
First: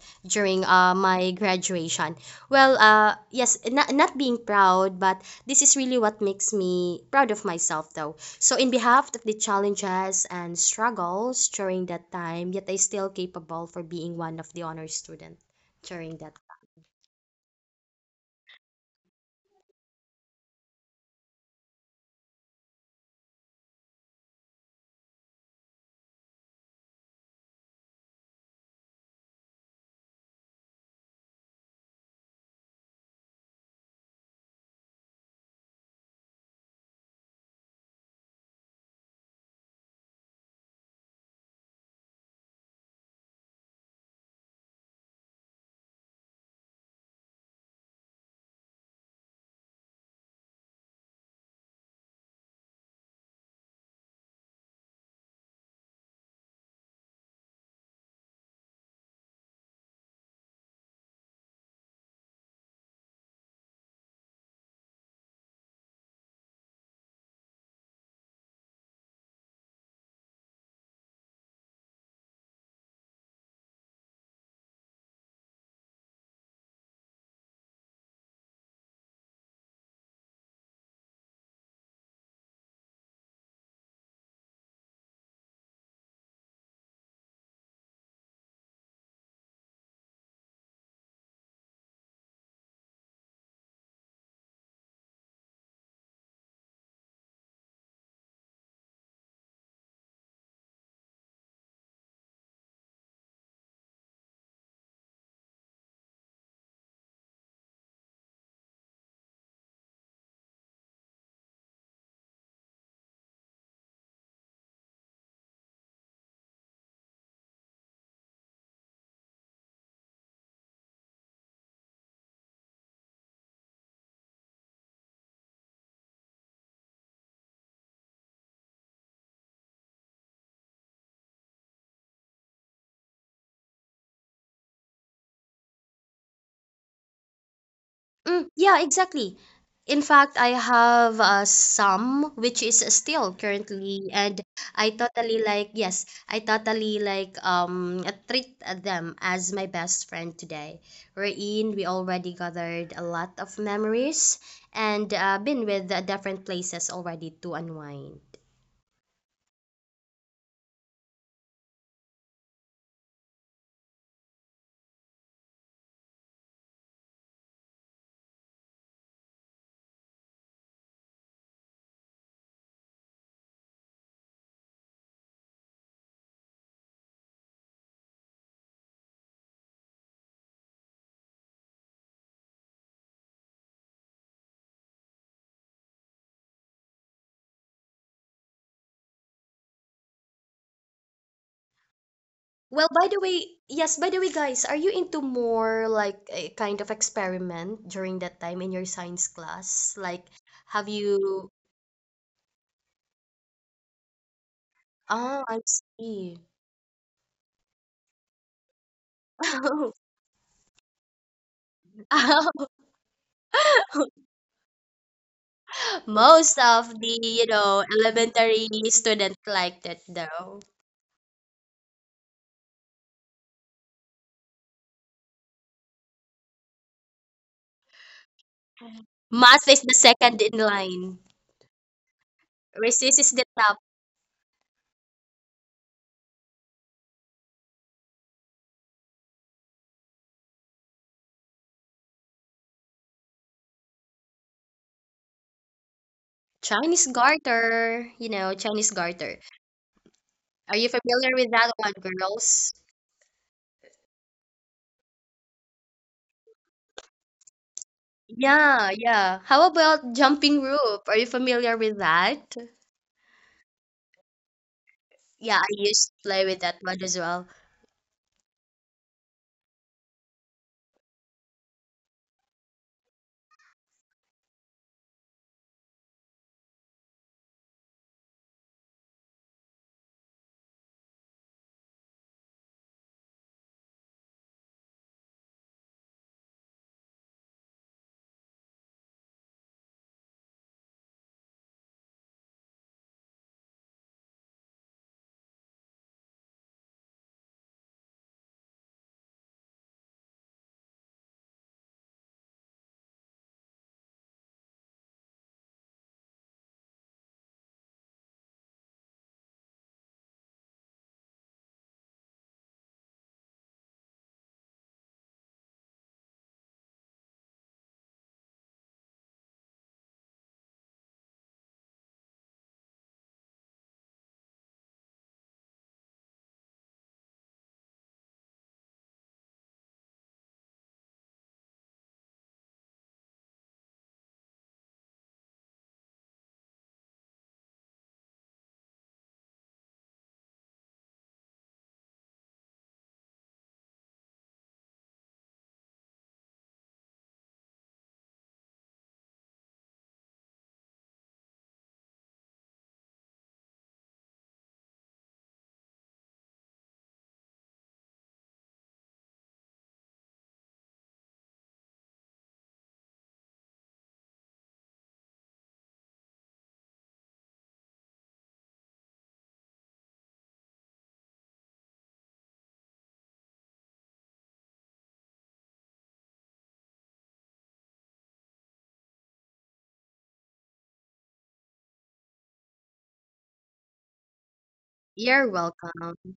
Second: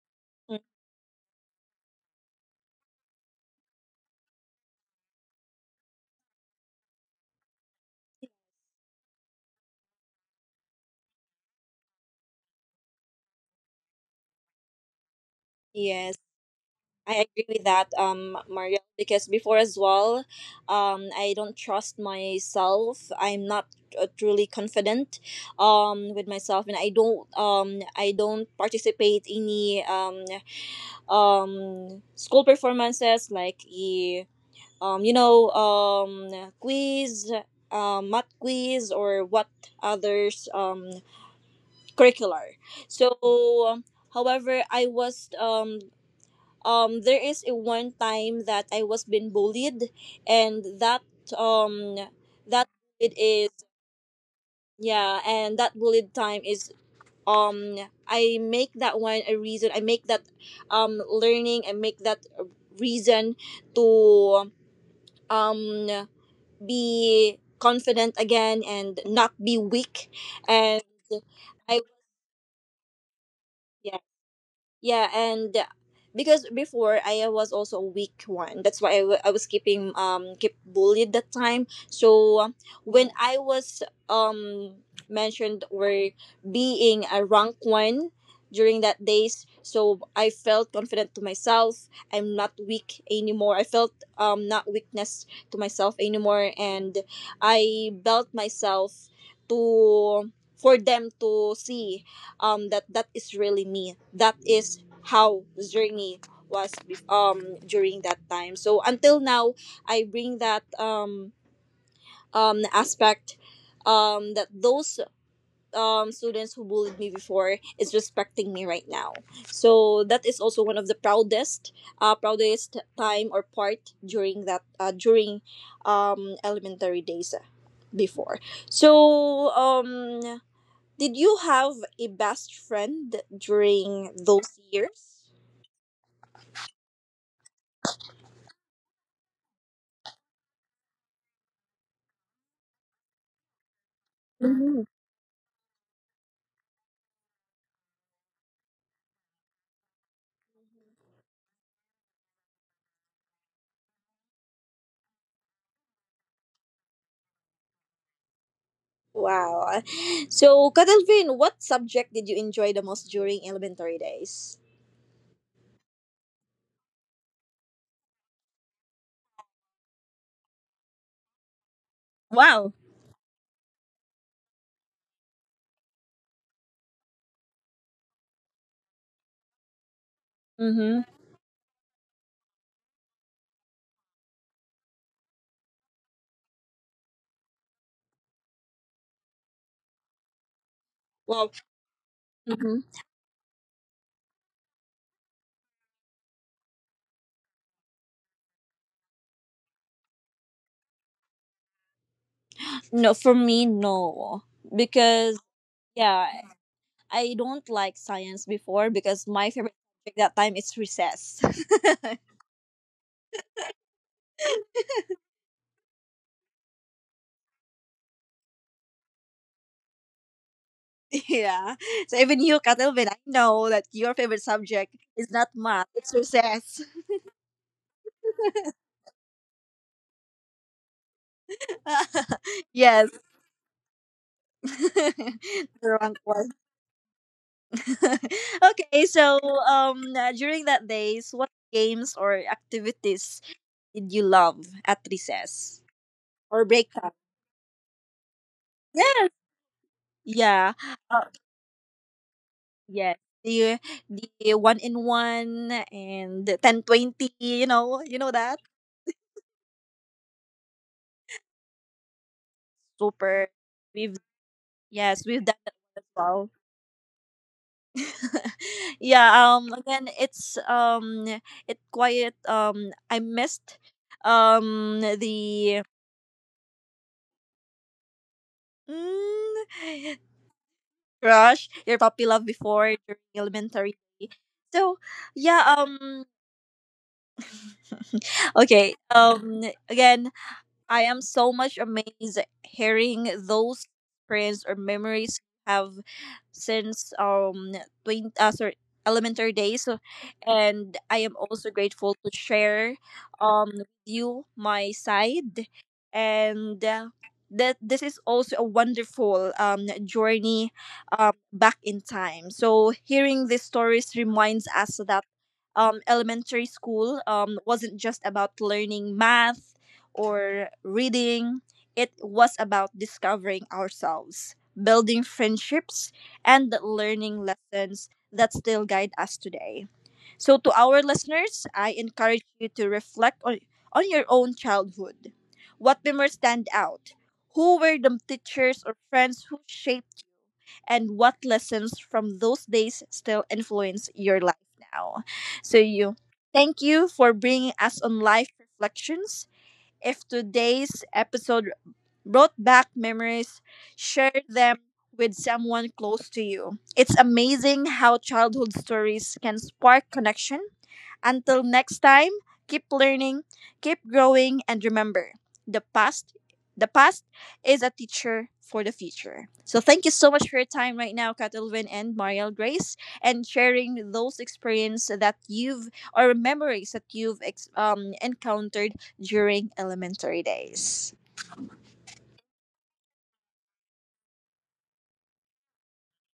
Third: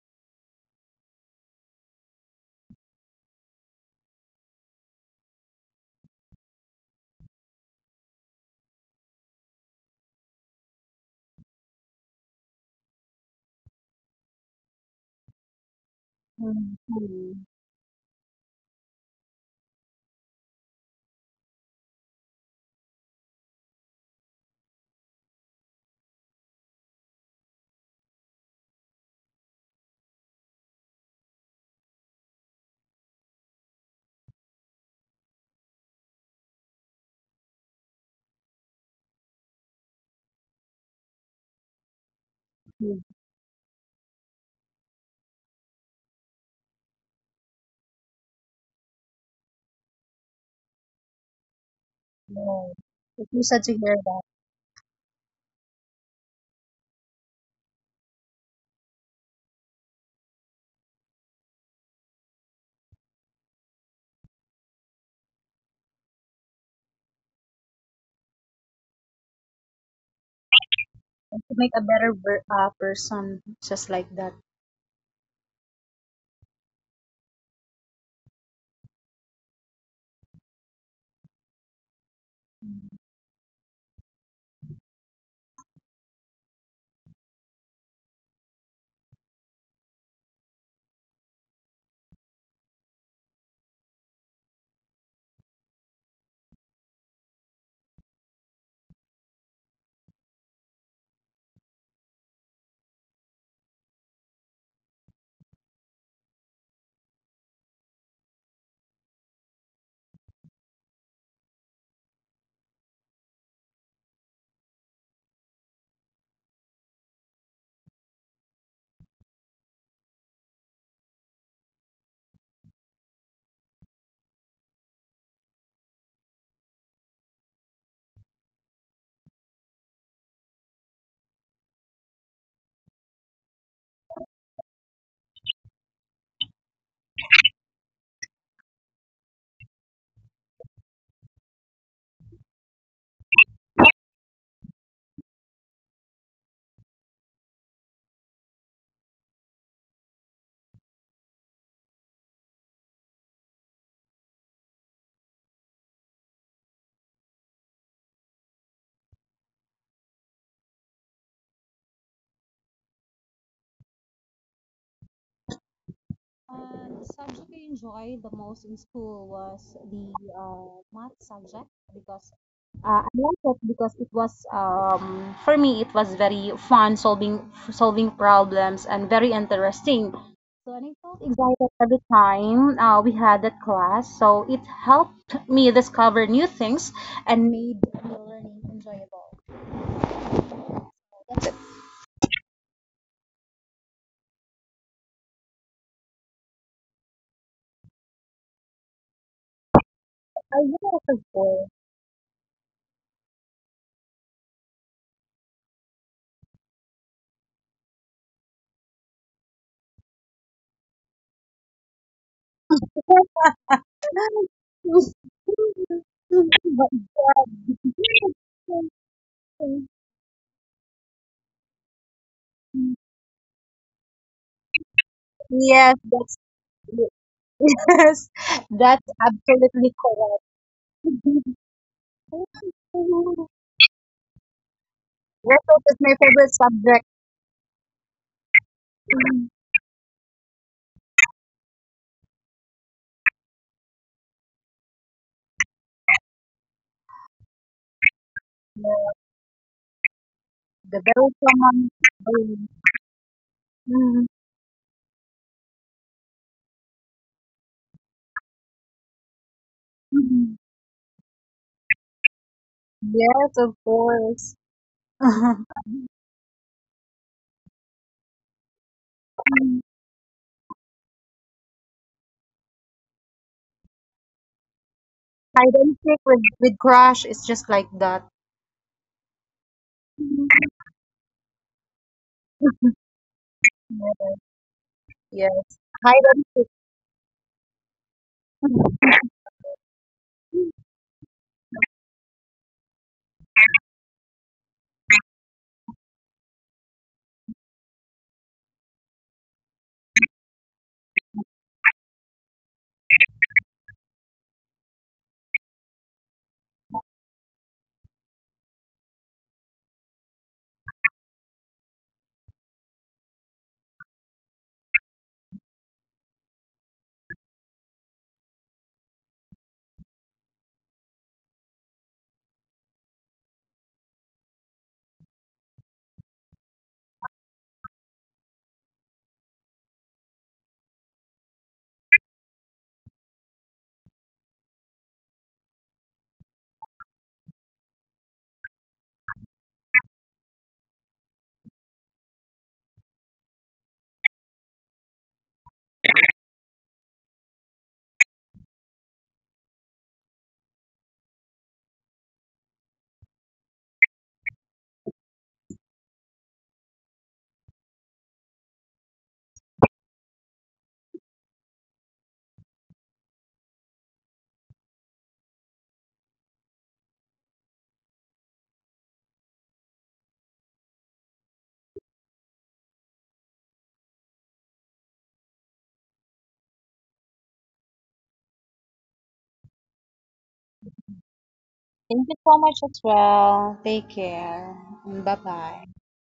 A: Mm,
B: during my graduation. Well, yes, not being proud, but this is really what makes me proud of myself, though. So, in behalf of the challenges and struggles during that time, yet I still capable for being one of the honor student
A: yes,
B: during that
A: I
C: Mhm.
A: agree with that, Mario, because before as well, I don't trust myself. I'm not truly confident, with myself, and I don't participate any, school performances like um, you know, um, quiz, math quiz, or what others curricular.
C: Mhm.
A: So, um, however, I was there is a one time that I was being bullied, and um,
C: Yeah.
A: that it
C: It's so
A: is
C: sad to hear that.
A: yeah, and that bullied time is um I make that one a reason. I make that learning. I make that reason to um be confident again and not be weak and
C: And to make a
A: I
C: better person just
A: yeah,
C: like that.
A: yeah, and because before I was also a weak one. That's why I was keeping keep bullied that time. So when I was um mentioned or being a rank one during that days, so I felt confident to myself. I'm not weak anymore. I felt not weakness to myself anymore, and I built myself to for them to see that that is really me, that is how journey was during that time, so until now I bring that aspect, that those students who bullied me before is respecting me right now. So that is also one of the proudest proudest time or part during that during elementary days, before. So did you have a best friend during those years?
B: Mm, yeah, exactly. In fact, I have some which is still currently, and
A: Mhm.
B: I totally like, yes, I totally like treat them as my best friend today. We're in, we already gathered a lot of memories and been with different places already to unwind.
A: Wow. So, Kadalvin, what subject did you enjoy the most during elementary days?
C: And the subject I enjoyed the most in school was the math subject because
A: Wow.
C: I liked it because it was for me it was very fun solving problems and very interesting. So and I
A: Mm-hmm.
C: felt excited every time we had that class. So it helped me discover new things and made the learning enjoyable. So,
A: Well,
C: that's it.
A: mhm.
B: Well, by the way, yes, by the way, guys, are you into more like a kind of experiment during that time in your science class? Like,
C: I really
B: have
C: like the
B: you?
C: school.
A: No, for me, no. Because,
B: Oh, I
A: yeah,
B: see.
A: I don't like science before, because my favorite subject that time is recess.
B: Most of the, you know, elementary student like that though.
A: Yeah. So, even you, Kadalvin, I know that your favorite subject is not math,
C: Yes,
A: it's
C: that's
A: recess.
C: yes, that's
B: Math is the
C: absolutely
B: second
C: correct.
B: in line.
A: Yes.
B: Resist is the top.
A: The
C: Research is
A: wrong
C: my
A: one.
C: favorite subject.
A: Okay, so during that days, what games or activities did you love at recess or break
B: Chinese
A: time?
B: garter, you know, Chinese
C: Yeah,
A: Yes.
B: garter.
A: Yeah.
B: Are you
C: the
A: Uh,
B: familiar
C: very
B: with that
C: common
B: one,
C: thing.
B: girls?
A: yes. The
C: Mm,
A: the one in one and the 10, 20. You know that
B: Yeah, yeah. How about
C: mm.
B: jumping rope? Are you familiar with that?
A: super.
C: Yes, of
A: We've
C: course.
A: yes, we've done
B: Yeah, I
A: that as
B: used to play
A: well.
B: with that one as well.
A: Yeah, again it's it quiet, I missed
C: Hide
A: the
C: and seek with crush is just like that.
A: mm, crush your puppy love before during elementary,
C: Yeah,
A: so
C: yeah.
A: yeah.
C: Hide and
A: Okay,
C: seek.
A: again, I am so much amazed hearing those friends or memories you have since twin uh, sorry, elementary days. So and I am also grateful to share with you my side, and that this is also a wonderful journey back in time. So hearing these stories reminds us that elementary school wasn't just about learning math or reading. It was about discovering ourselves, building friendships, and learning lessons that still guide us today. So, to our listeners, I encourage you to reflect on your own childhood. What memories stand out? Who were the teachers or friends who shaped you? And what lessons from those days still influence your life now? So, you thank you for bringing us on life reflections. If today's episode brought back memories, share them with someone close to you. It's amazing how childhood stories can spark connection. Until next time, keep learning, keep growing, and remember the past. The past is a teacher for the future. So thank you so much for your time right now, Catalvin and Mariel Grace, and sharing those experience that you've or memories that you've encountered during elementary days.
C: Thank you so much as well. Take care. Bye
B: You're
C: bye.
B: welcome.